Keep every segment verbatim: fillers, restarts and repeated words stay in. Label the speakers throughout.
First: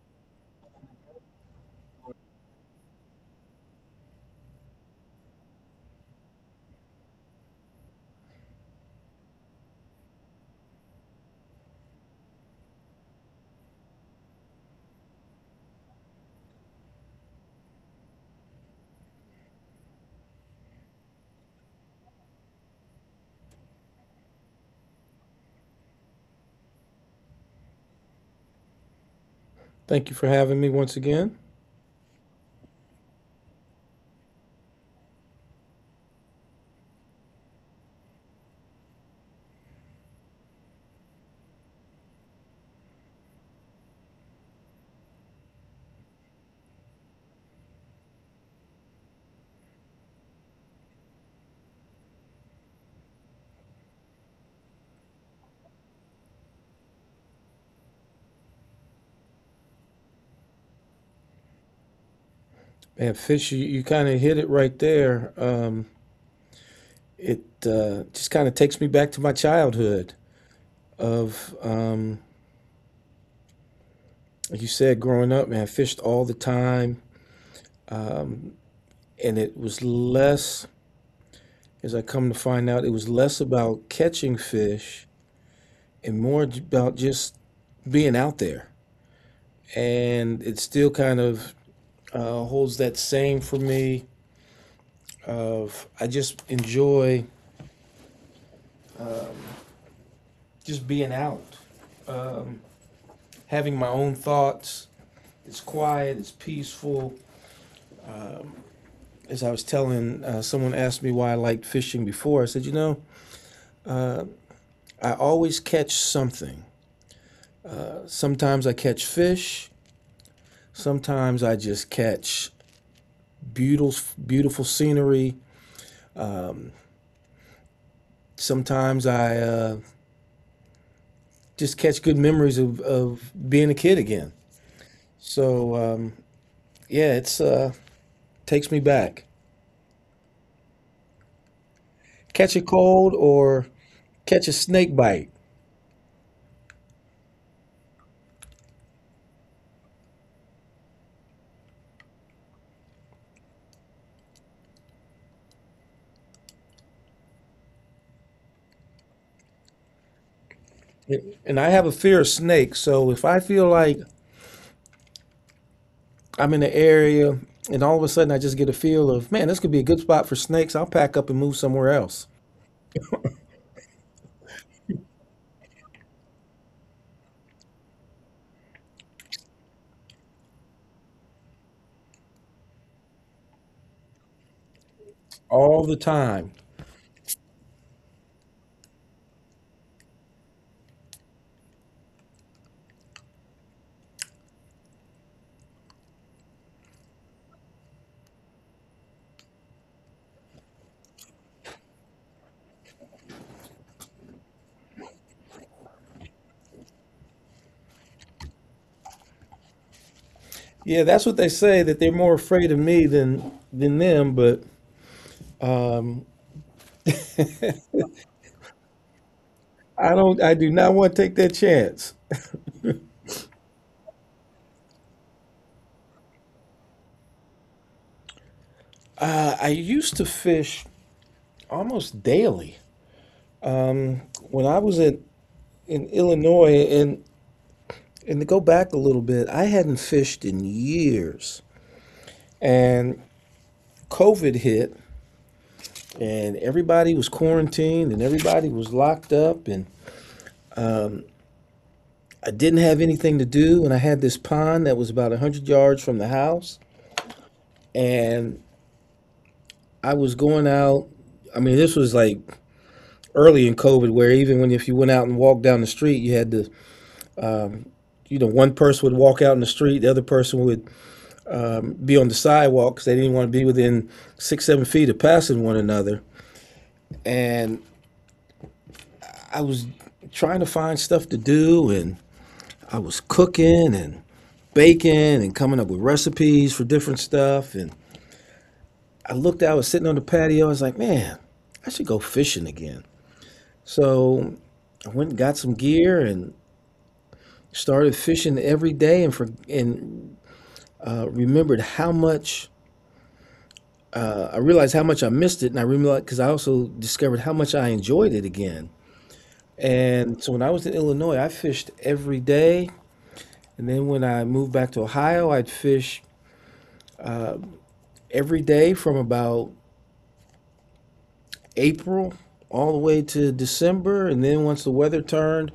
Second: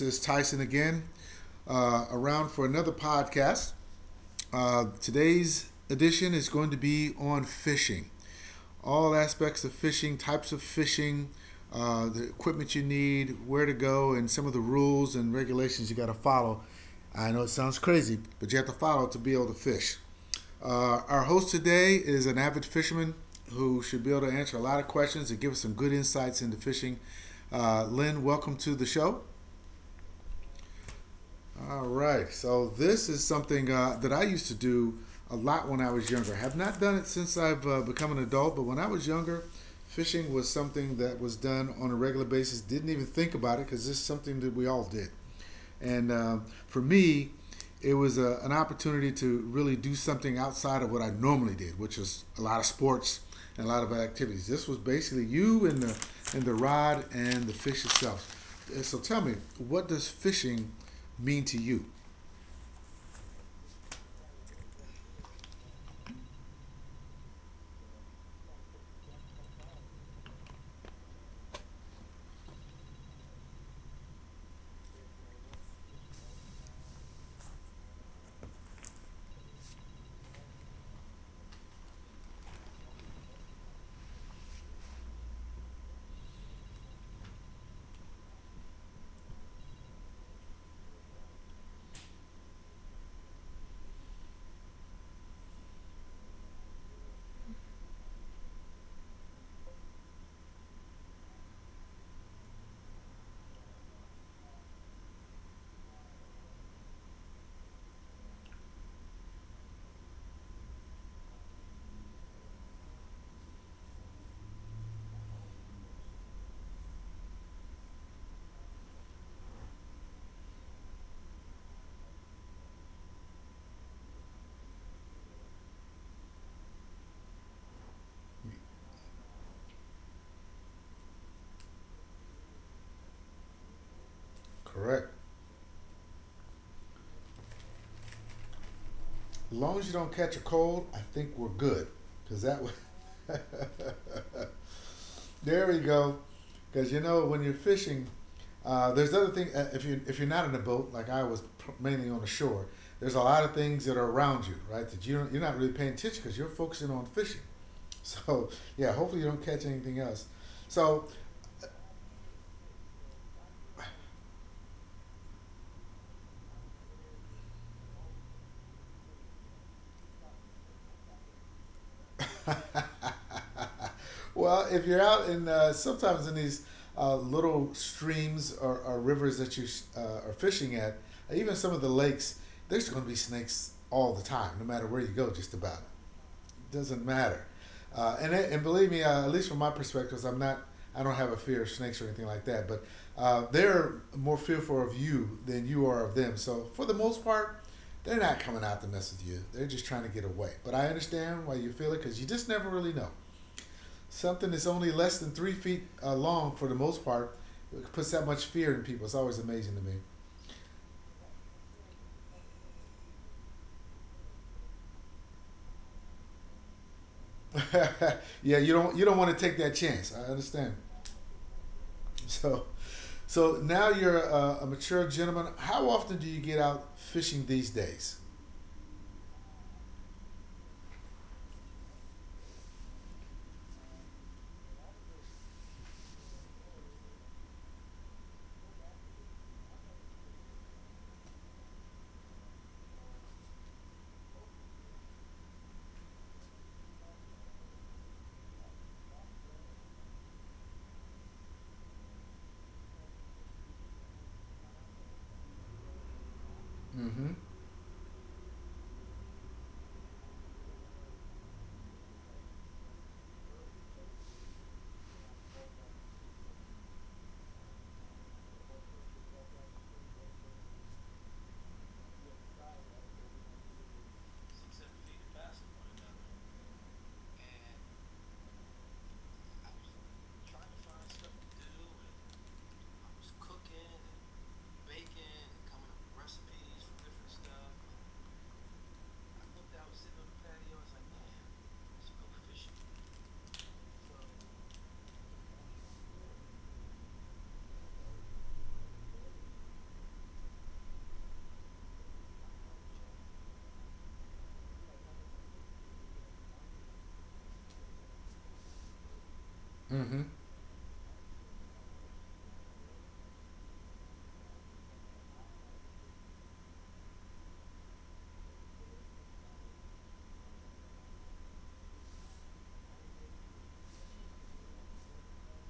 Speaker 1: is Tyson again, uh, around for another podcast. Uh, today's edition is going to be on fishing, all aspects of fishing, types of fishing, uh, the equipment you need, where to go, and some of the rules and regulations you got to follow. I know it sounds crazy, but you have to follow to be able to fish. Uh, our host today is an avid fisherman who should be able to answer a lot of questions and give us some good insights into fishing. Uh, Lynn, welcome to the show.
Speaker 2: Thank you for having me once again.
Speaker 1: All right. So this is something uh, that I used to do a lot when I was younger. I Have not done it since I've uh, become an adult, but when I was younger, fishing was something that was done on a regular basis. Didn't even think about it because this is something that we all did. And uh, For me, it was a, an opportunity to really do something outside of what I normally did, which is a lot of sports and a lot of activities. This was basically you and the and the rod and the fish itself. So tell me, what does fishing mean to you?
Speaker 2: Man, Fish, you, you kind of hit it right there. Um, it uh, just kind of takes me back to my childhood of, um, like you said, growing up, man, I fished all the time. And it was less, as I come to find out, it was less about catching fish and more about just being out there. And it still kind of uh, holds that same for me of I just enjoy just being out, Um, having my own thoughts. It's quiet, it's peaceful. As I was telling, uh, someone asked me why I liked fishing before. I said, you know, I always catch something. Sometimes I catch fish, sometimes I just catch beautiful, beautiful scenery. Sometimes I uh, just catch good memories of, of being a kid again.
Speaker 1: Correct.
Speaker 2: So um, yeah, it's uh, takes me back.
Speaker 1: As long as you don't catch a cold, I think we're good. Because
Speaker 2: Catch a
Speaker 1: that was
Speaker 2: cold or catch a snake bite.
Speaker 1: There we go. Because you know when you're fishing, uh, there's other things. Uh, if you if you're not in a boat, like I was mainly on the shore, there's a lot of things that are around you, right? That you don't, you're not really paying attention because you're focusing on fishing. So yeah, hopefully you don't catch anything else. So,
Speaker 2: And I have a fear of snakes. So if I feel like I'm in an area and all of a sudden I just get a feel of, man, this could be a good spot for snakes, I'll pack up and move somewhere else.
Speaker 1: well, if you're out in uh, sometimes in these uh, little streams or, or rivers that you uh, are fishing at, even some of the lakes, there's going to be snakes all the time, no matter where you go, just about.
Speaker 2: All the time.
Speaker 1: Doesn't matter. Uh, and it, and believe me, uh, at least from my perspective, I'm not. I don't have a fear of snakes or anything like that. But uh, they're more fearful of you than you are of them. So for the most part, they're not coming out to mess with you. They're just trying to get away. But I understand why you feel it because you just never really know. Something that's only less than three feet uh, long for the most part puts that much fear in people. It's always amazing to me.
Speaker 2: Yeah, that's what they say, that they're more afraid of me than than them, but
Speaker 1: Yeah, you don't you don't want to take that
Speaker 2: I
Speaker 1: chance. I
Speaker 2: don't I do
Speaker 1: understand.
Speaker 2: not want to take that chance.
Speaker 1: So So now you're a, a mature gentleman. How often do you get out fishing these days?
Speaker 2: Uh, I used to fish almost daily when I was in in Illinois, and and to go back a little bit, I hadn't fished in years. And COVID hit, and everybody was quarantined, and everybody was locked up, and I didn't have anything to do, and I had this pond that was about one hundred yards from the house.
Speaker 1: Mm-hmm.
Speaker 2: And I was going out, I mean, this was like early in COVID, where even when if you went out and walked down the street, you had to, you know one person would walk out in the street, the other person would be on the sidewalk because they didn't want to be within six seven feet of passing one another. And I was trying to find stuff to do, and I was cooking and baking and coming up with recipes for different stuff. And I looked out, I was sitting on the patio. I was like, man, I should go fishing again. So I went and got some gear and started fishing every day, and for and uh, remembered, how much uh, I realized how much I missed it, and I realized, because I also discovered how much I enjoyed it again.
Speaker 1: Mm-hmm.
Speaker 2: And so when I was in Illinois, I fished every day. And then when I moved back to Ohio, I'd fish every day from about April all the way to December, and then once the weather turned,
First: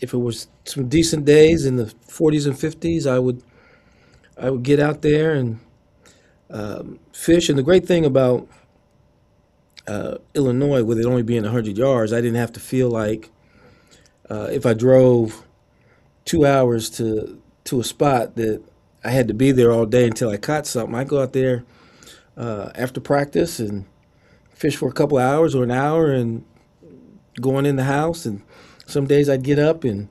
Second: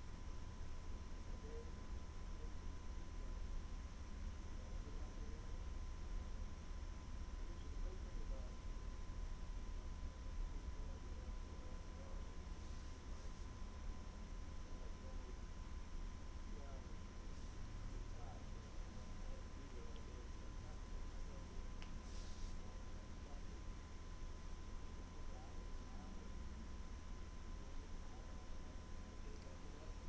Speaker 2: if it was some decent days in the forties and fifties, I would I would get out there and fish. And the great thing about Illinois, with it only being one hundred yards, I didn't have to feel like, uh, if I drove two hours to to a spot that I had to be there all day until I caught something. I go out there uh, after practice and fish for a couple of hours or an hour, and going in the house. And some days I'd get up and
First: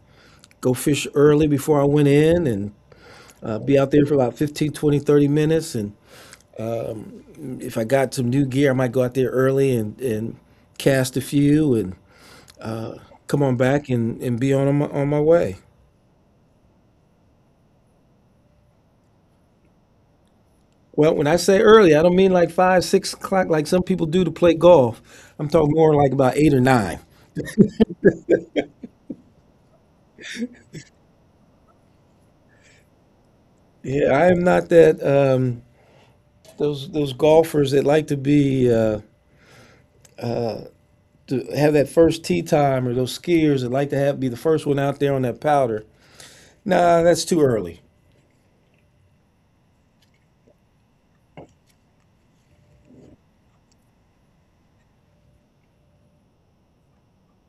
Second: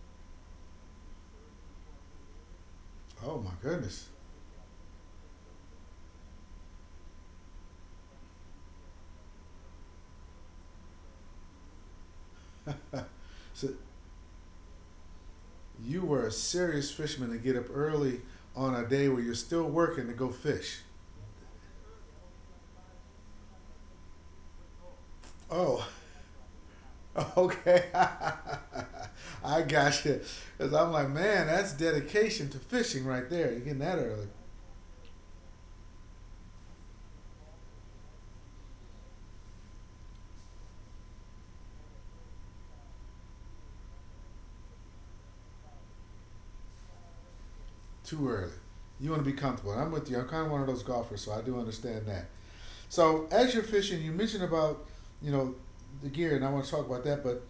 Speaker 2: go fish early before I went in and
Speaker 1: Oh my
Speaker 2: uh, be out there
Speaker 1: goodness!
Speaker 2: for about fifteen, twenty, thirty minutes. And if I got some new gear, I might go out there early and, and cast a few and come on
Speaker 1: So
Speaker 2: back, and, and be on my, on my way.
Speaker 1: you were a serious fisherman to get up early on a day where you're still working to go fish.
Speaker 2: Well, when I say early, I don't mean like five, six o'clock like some people do to play golf. I'm talking
Speaker 1: Oh,
Speaker 2: more like about eight or nine.
Speaker 1: okay. I got you. Cause I'm like, man, that's dedication to fishing right there. You're getting that
Speaker 2: Yeah,
Speaker 1: early,
Speaker 2: I am not that um, those those golfers that like to be uh, to have that first tee time, or those skiers that like to have be the first one out there on that powder. Nah, that's too early.
Speaker 1: too early. You want to be comfortable. And I'm with you. I'm kind of one of those golfers, so I do understand that. So as you're fishing, you mentioned about you know the gear, and I want to talk about that. But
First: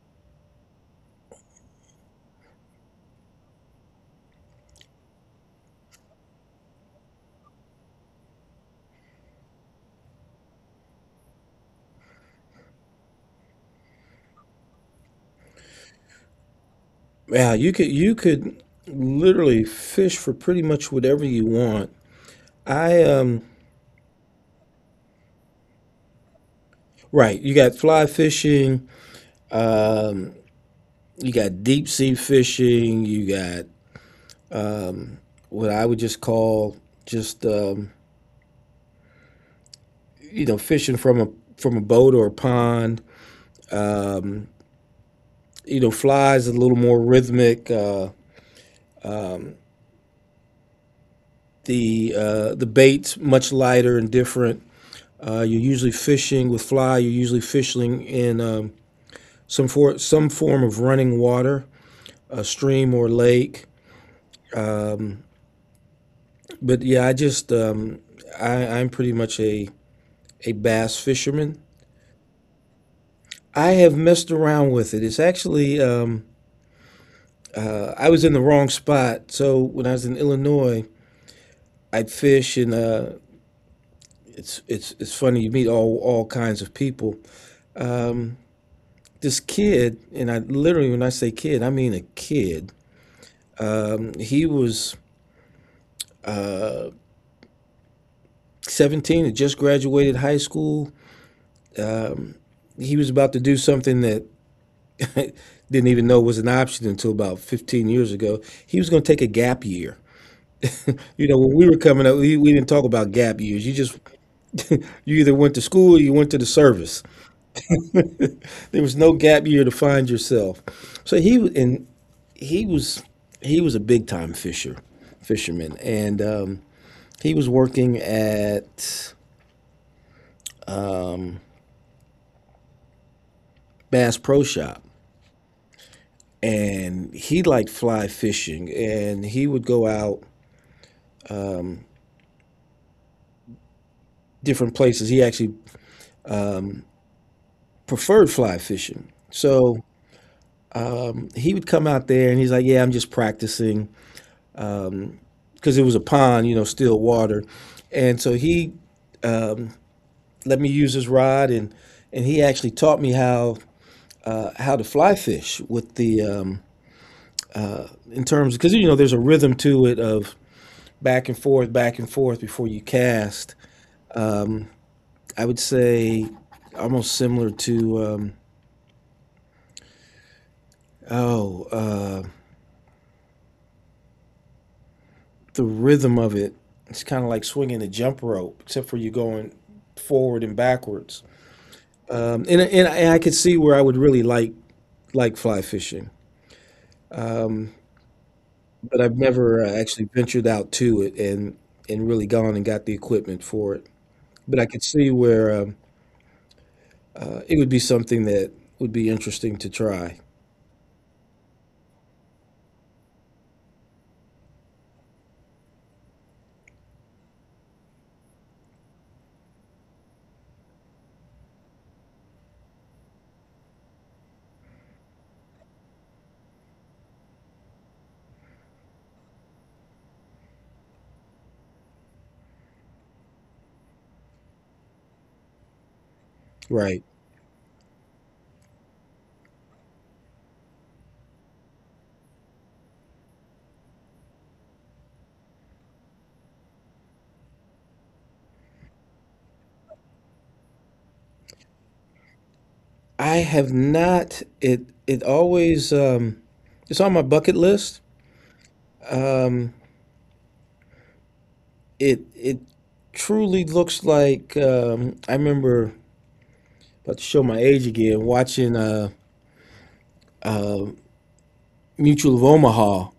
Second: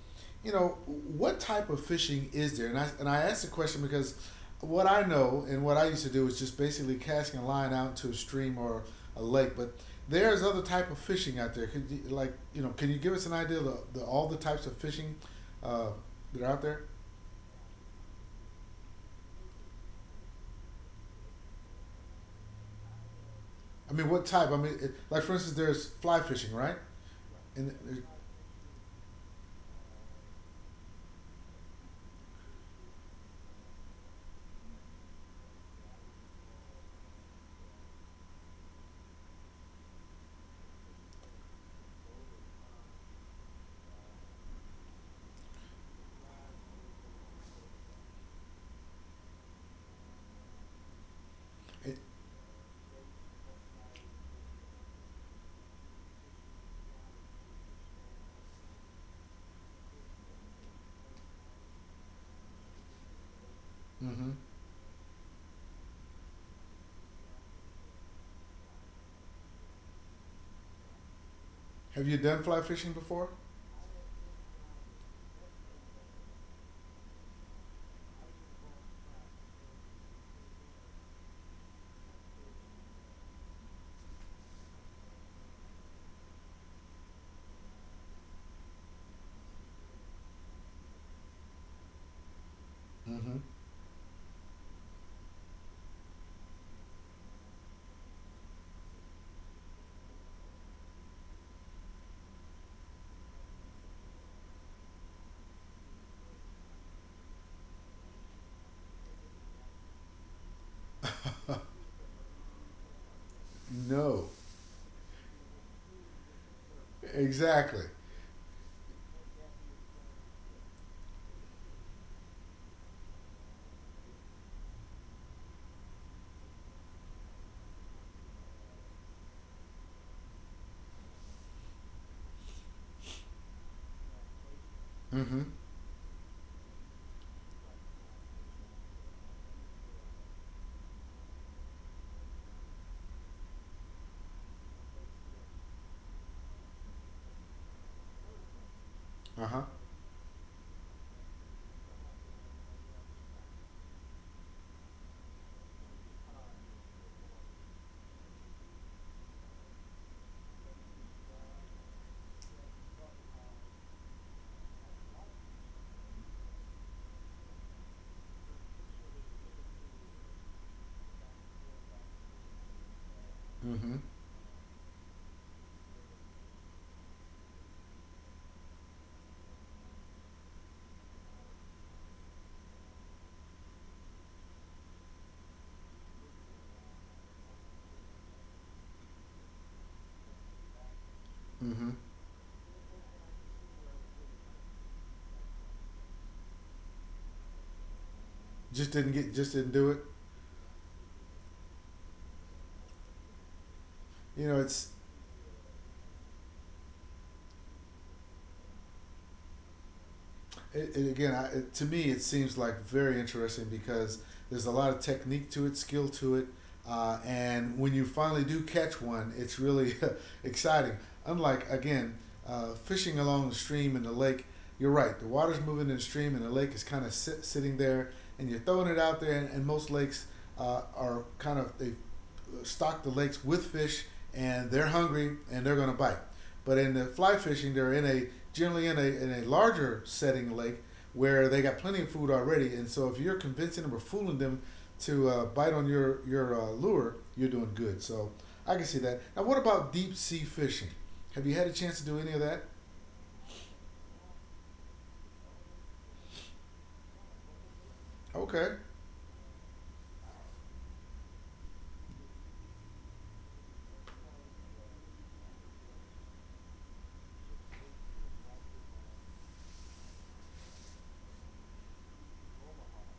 Speaker 1: you know what type of fishing is there? And I and I asked the question because what I know and what I used to do is just basically casting a line out to a stream or a lake. But there's other type of fishing out there. Could you, like you know, can you give us an idea of the, the, all the types of fishing uh, that are out there?
Speaker 2: Yeah, you could you could literally fish for pretty much whatever you want. I um
Speaker 1: I mean, what type? I mean, it, like for instance, there's fly fishing, right?
Speaker 2: Right, you
Speaker 1: And
Speaker 2: got
Speaker 1: it,
Speaker 2: fly fishing, um, you got deep sea fishing, you got what I would just call just um, you know fishing from a from a boat or a pond. Um, you know, Flies a little more rhythmic. Uh,
Speaker 1: it,
Speaker 2: the uh, the baits much lighter and different. Uh, you're usually fishing with fly. You're usually fishing in um, some for some form of running water, a stream or lake.
Speaker 1: mhm.
Speaker 2: But yeah, I just um, I, I'm pretty much a a bass fisherman.
Speaker 1: Have you done fly fishing before?
Speaker 2: I have messed around with it. It's actually, um, uh, I was in the wrong spot. So when I was in Illinois, I'd fish, and uh, it's it's it's funny. You meet all all kinds of people. Um, this kid, and I literally, when I say kid, I mean a kid.
Speaker 1: Mm-hmm.
Speaker 2: Um, he was, uh, seventeen, had just graduated high school. He was about to do something that didn't even know it was an option until about fifteen years ago. He was going to take a gap year. You know, when we were coming up, we, we didn't talk about gap years. You just,
Speaker 1: No.
Speaker 2: you either went to school or you went to the service.
Speaker 1: Exactly.
Speaker 2: There was no gap year to find yourself. So he, and he was, he was a big time fisher, fisherman. And um, he was working at Bass Pro Shop,
Speaker 1: Mm-hmm.
Speaker 2: and he liked fly fishing, and he would go out different places. He actually preferred fly fishing.
Speaker 1: Uh-huh.
Speaker 2: So he would come out there, and he's like, "Yeah, I'm just practicing because it was a pond, you know, still water." And so he let me use his rod, and and he actually taught me how uh, how to fly fish, with the um, in terms because you know there's a rhythm to it of back and forth, back and forth before you cast.
Speaker 1: Mm-hmm.
Speaker 2: I would say almost similar to, um, oh uh, the rhythm of it. It's kind of like swinging a jump rope, except for you going forward and backwards.
Speaker 1: Mm-hmm.
Speaker 2: Um, and, and I- could see where I would really like like fly fishing,
Speaker 1: Just
Speaker 2: but
Speaker 1: didn't
Speaker 2: I've
Speaker 1: get. Just
Speaker 2: never uh,
Speaker 1: didn't do it.
Speaker 2: actually ventured out to it, and and really gone and got the equipment for it.
Speaker 1: You
Speaker 2: But
Speaker 1: know,
Speaker 2: I could
Speaker 1: it's
Speaker 2: see where um, uh, it would be something that would be interesting to try.
Speaker 1: it, it again I, it, to me it seems like very interesting because there's a lot of technique to it skill to it uh, and when you finally do catch one it's really exciting unlike again uh, fishing along the stream and the lake you're right the water's moving in the stream and the lake is kind of sit, sitting there and you're throwing it out there and, and most lakes uh, are kind of they stock the lakes with fish and they're hungry and they're going to bite but in
Speaker 2: Right.
Speaker 1: the fly fishing, they're in a generally in a in a larger setting lake where they got plenty of food already. And so if you're convincing them or fooling them to uh, bite on your your uh, lure, you're doing good. So I can see that. Now, what about deep sea fishing? Have you had a chance to do any of that?
Speaker 2: I have not. It it always um, it's on my bucket list.
Speaker 1: Okay.
Speaker 2: Um, it it truly looks like, um, I remember, about to show my age again, watching uh, Mutual of Omaha,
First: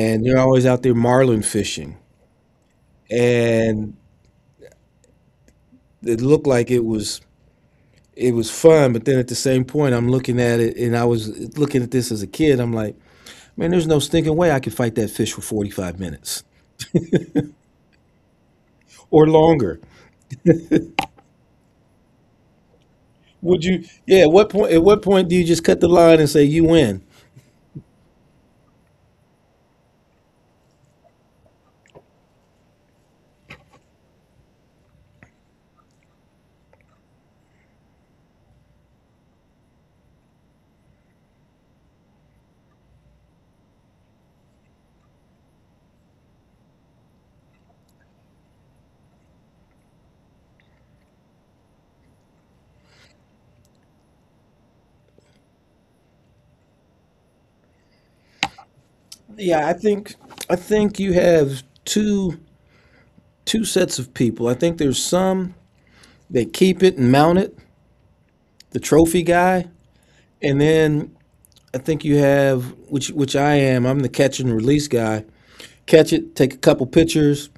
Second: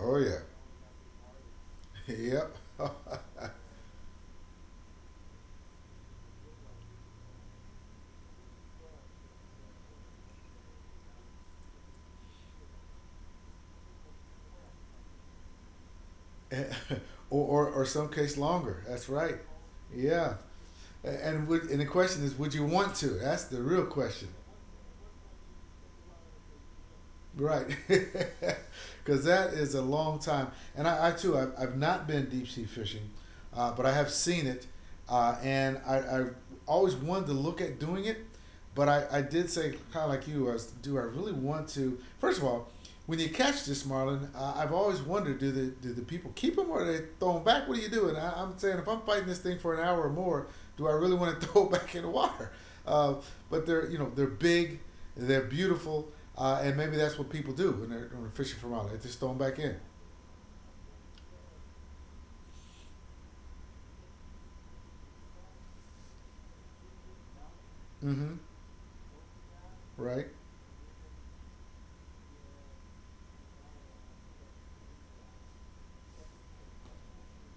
Speaker 1: Oh
Speaker 2: they're
Speaker 1: yeah.
Speaker 2: always out there marlin fishing.
Speaker 1: Yep.
Speaker 2: And it looked like it was it was fun, but then at the same point, I'm looking at it, and I was looking at this as a kid. I'm like, man, there's no stinking way I could fight that fish for forty-five minutes
Speaker 1: or, or or some case longer. That's
Speaker 2: or
Speaker 1: right.
Speaker 2: longer.
Speaker 1: Yeah. And would, and the question is, would you want to? That's the
Speaker 2: Would you?
Speaker 1: real
Speaker 2: Yeah.
Speaker 1: question.
Speaker 2: At what point? At what point do you just cut the line and say you win?
Speaker 1: Right. Because that is a long time. And I, I too, I've, I've not been deep sea fishing, uh, but I have seen it. Uh, and I, I always wanted to look at doing it, but I, I did say, kind of like you, I was, do I really want to? First of all, when you catch this marlin, uh, I've always wondered: do the do the people keep them or do they throw them back? What are you doing? I, I'm saying, if I'm fighting this thing for an hour or more, do I really want to throw it back in the water? Uh, but they're you know they're big, they're beautiful, uh, and maybe that's what people do when they're, when they're fishing for marlin. They just throw them back
Speaker 2: Yeah, I
Speaker 1: in.
Speaker 2: think I think you have two two sets of people. I think there's some that keep it and mount it,
Speaker 1: Mm-hmm.
Speaker 2: the trophy guy,
Speaker 1: Right.
Speaker 2: and then I think you have, which which I am. I'm the catch and release guy. Catch it, take a couple pictures,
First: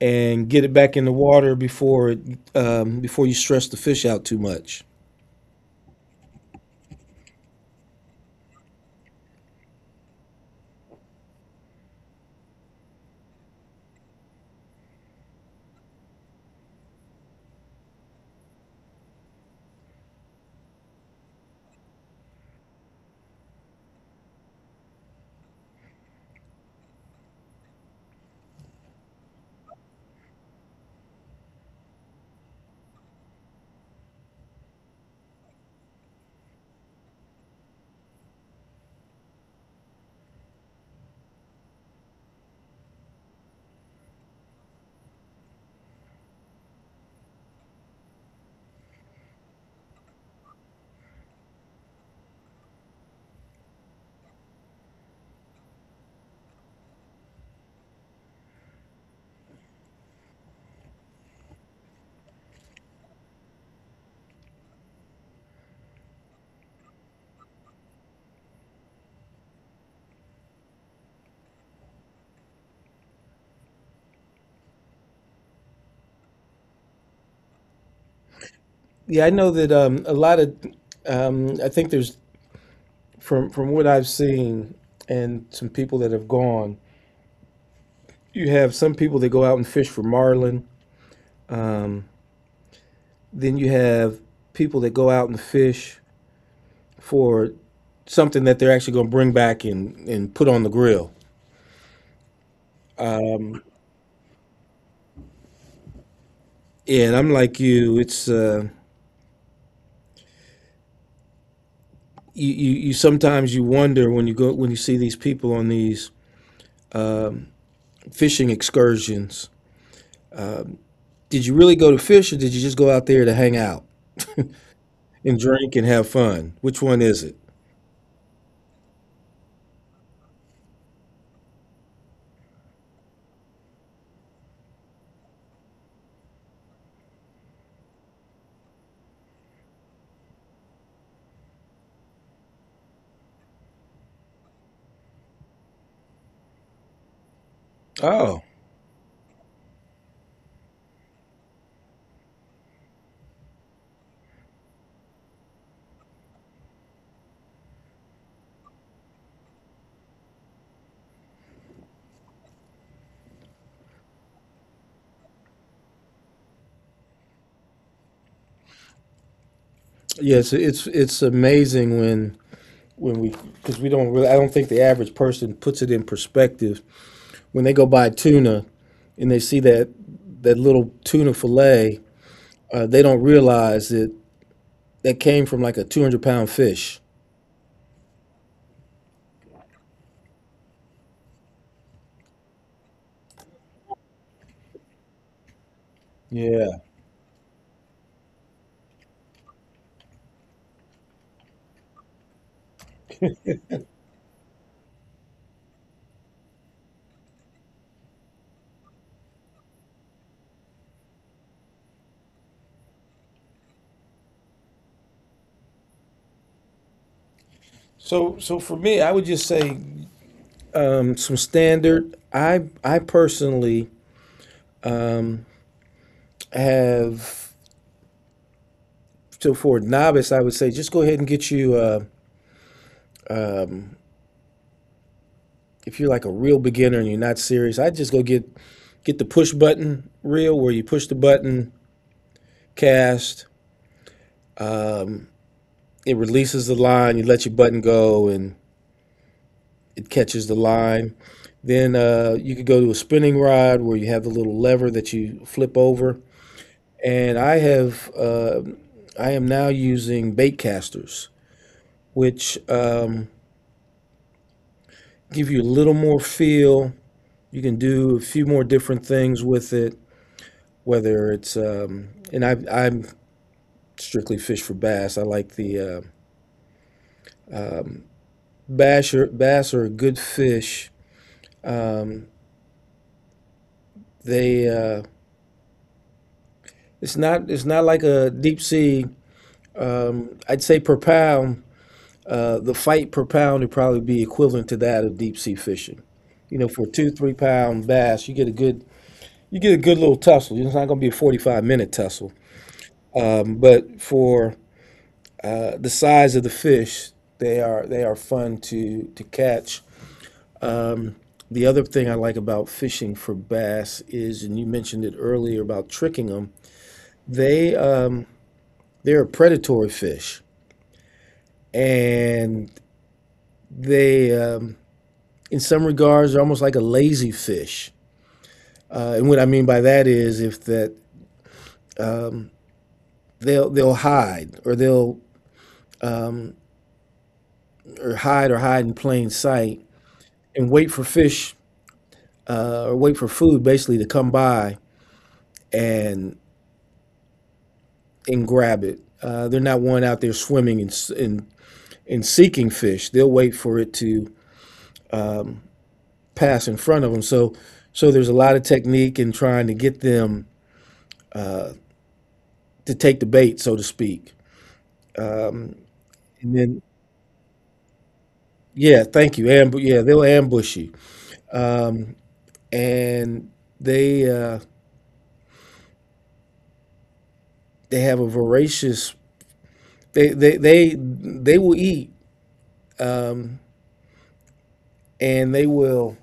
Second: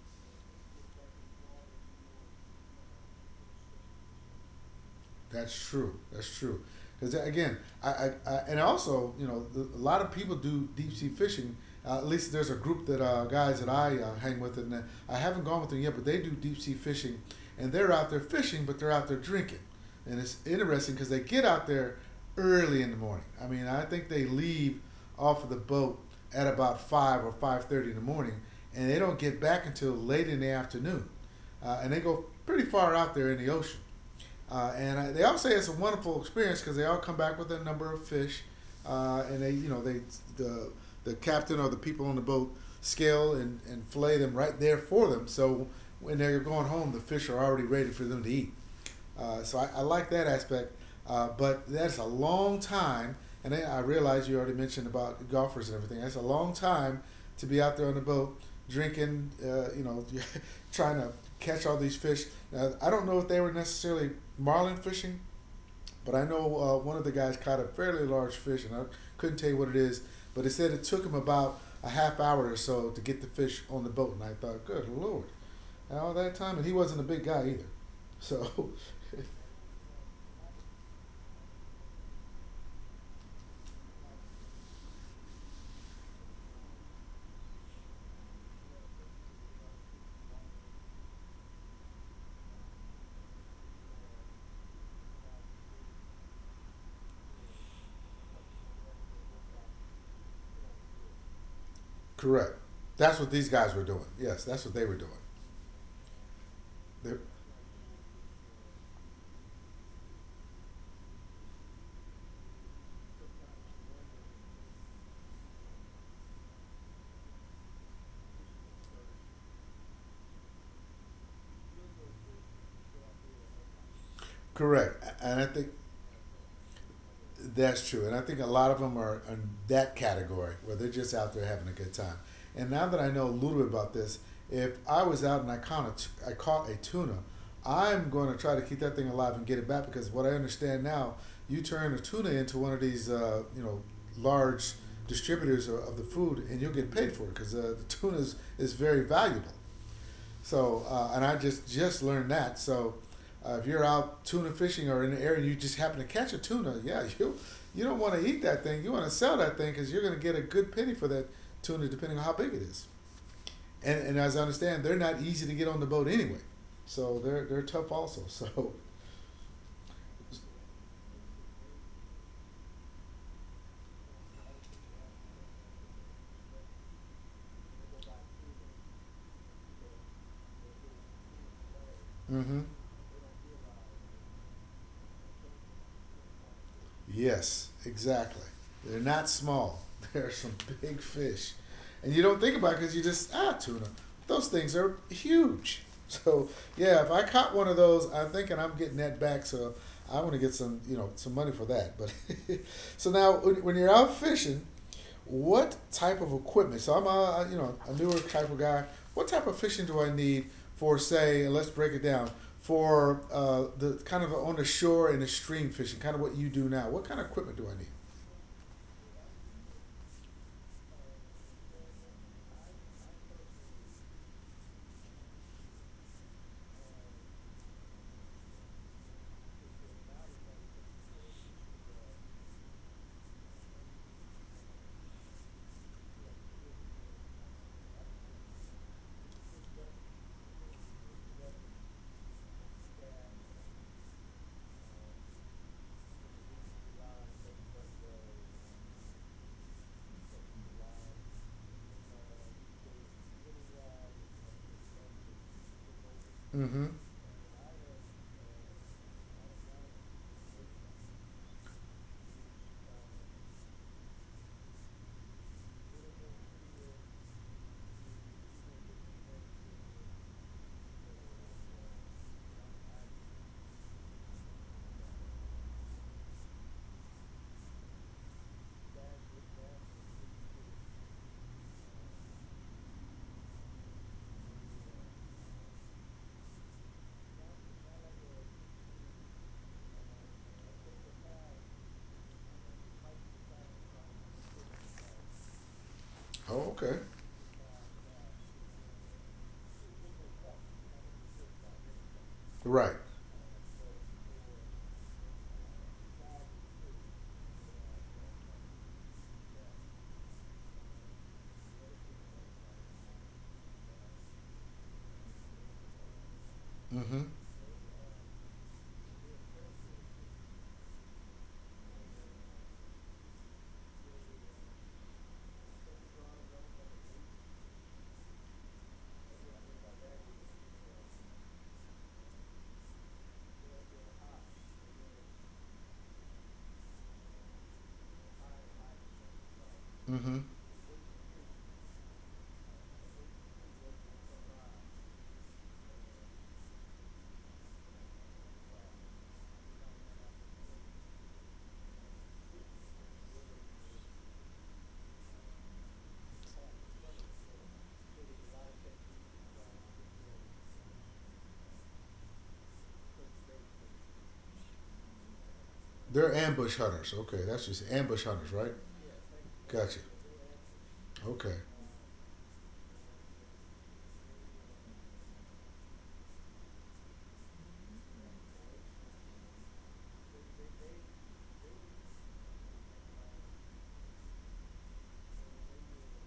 Speaker 2: and get it back in the water before it, um, before you stress the fish out too much.
Speaker 1: That's true. That's true. Because again, I, I, I and also you know a lot of people do deep sea fishing. Uh, at least there's a group that uh, guys that I uh, hang with, and uh, I haven't gone with them yet, but they do deep sea fishing, and they're out there fishing, but they're out there drinking, and it's interesting because they get out there early in the morning. I mean, I think they leave off of the boat at about five or five thirty in the morning, and they don't get back until late in the afternoon, uh, and they go pretty far out there in the ocean. Uh, and I, they all say it's a wonderful experience because they all come back with a number of fish, uh, and they you know they the the captain or the people on the boat scale and, and fillet them right there for them. So when they're going home, the fish are already ready for them to eat. Uh, so I, I like that aspect, uh, but that's a long time. And I realize you already mentioned about golfers and everything. That's a long time to be out there on the boat drinking, uh, you know, trying to catch all these fish. Now, I don't know if they were necessarily marlin fishing, but I know uh, one of the guys caught a fairly large fish, and I couldn't tell you what it is. But it said it took him about a half hour or so to get the fish on the boat, and I thought, good lord, all that time, and he wasn't a big guy either. So,
Speaker 2: Yeah, I know that, um, a lot of. Um, I think there's, from from what I've seen and some people that have gone. You have some people that go out and fish for marlin. Then you have people that go out and fish for something that they're actually going to bring back and and put on the grill.
Speaker 1: correct. That's what these guys were doing. Yes, that's what they were doing.
Speaker 2: And
Speaker 1: They're,
Speaker 2: I'm like you. It's uh, you, you, you sometimes you wonder, when you go when you see these people on these fishing excursions, did you really go to fish, or did you just go out there to hang out
Speaker 1: correct, and
Speaker 2: and
Speaker 1: I think
Speaker 2: drink and have fun? Which one is it?
Speaker 1: that's true, and I think a lot of them are in that category where they're just out there having a good time. And now that I know a little bit about this, if I was out and I caught a I caught a tuna, I'm going to try to keep that thing alive and get it back because what I understand now, you turn a tuna into one of these, uh, you know, large distributors of, of the food, and you'll get paid for it because uh, the tuna is,
Speaker 2: Oh,
Speaker 1: is very valuable. So, uh, and I just just learned that. So, uh, if you're out tuna fishing or in the area and you just happen to catch a tuna, yeah, you you don't want to eat that thing. You want to sell that thing because you're going to get a good penny for that tuna, depending on how big it is. And, and as I understand, they're not easy to get on the boat anyway, so they're they're tough also. So,
Speaker 2: yes, it's it's amazing when when we because we don't really, I don't think the average person puts it in perspective when they go buy tuna, and they see that, that little tuna fillet,
Speaker 1: mm-hmm.
Speaker 2: uh, they don't realize that that came from like a two hundred pound fish.
Speaker 1: Yes, exactly. They're not small. They're some big fish, and you don't think about it because you just ah tuna. Those things are huge. So
Speaker 2: Yeah.
Speaker 1: yeah, if I caught one of those, I'm thinking I'm getting that back. So I want to get some you know some money for that. But so now when, when you're out fishing, what type of equipment? So I'm a you know a newer type of guy. What type of fishing do I need for say? And let's break it down for uh, the kind of on the shore and the stream fishing, kind of what you do now. What kind of equipment do I need?
Speaker 2: So so for me, I would just say, um, some standard. I I personally, um, have, so for a novice, I would say just go ahead and get you. Uh, if you're like a real beginner and you're not serious, I just go get get the push button reel where you push the button, cast, it releases the line, you let your button go, and it catches the line. Then uh, you could go to a spinning rod where you have the little lever that you flip over.
Speaker 1: Mm-hmm.
Speaker 2: And I have uh, I am now using bait casters, which um, give you a little more feel. You can do a few more different things with it, whether it's um, and I, I'm strictly fish for bass. I like the uh, bass or bass are a good fish. They uh, it's not it's not like a deep sea. Um, I'd say per pound, uh, the fight per pound would probably be equivalent to that of deep sea fishing. You know,
Speaker 1: Oh,
Speaker 2: for a
Speaker 1: okay.
Speaker 2: two three pound bass, you get a good you get a good little tussle. It's not going to be a forty five minute tussle,
Speaker 1: Right.
Speaker 2: but for the size of the fish they are they are fun to to catch. The other thing I like about fishing for bass is, and you mentioned it earlier, about tricking them.
Speaker 1: Mm-hmm.
Speaker 2: they um, they're a predatory fish, and they um, in some regards are almost like a lazy fish. uh, and what I mean by that is if that they'll they'll hide, or they'll or hide or hide in plain sight
Speaker 1: Mm-hmm.
Speaker 2: and wait for fish, uh, or wait for food basically to come by and and grab it. Uh, they're not one out there swimming and, and and seeking fish. They'll wait for it to pass in front of them. So so there's a lot of technique in trying to get them to take the bait, so to speak.
Speaker 1: They're
Speaker 2: And
Speaker 1: ambush
Speaker 2: then
Speaker 1: hunters. Okay, that's just ambush hunters, right?
Speaker 2: yeah, thank you. Amb-
Speaker 1: Gotcha.
Speaker 2: yeah, they'll ambush you,
Speaker 1: Okay.
Speaker 2: and they uh, they have a voracious. They they they they will eat, and they will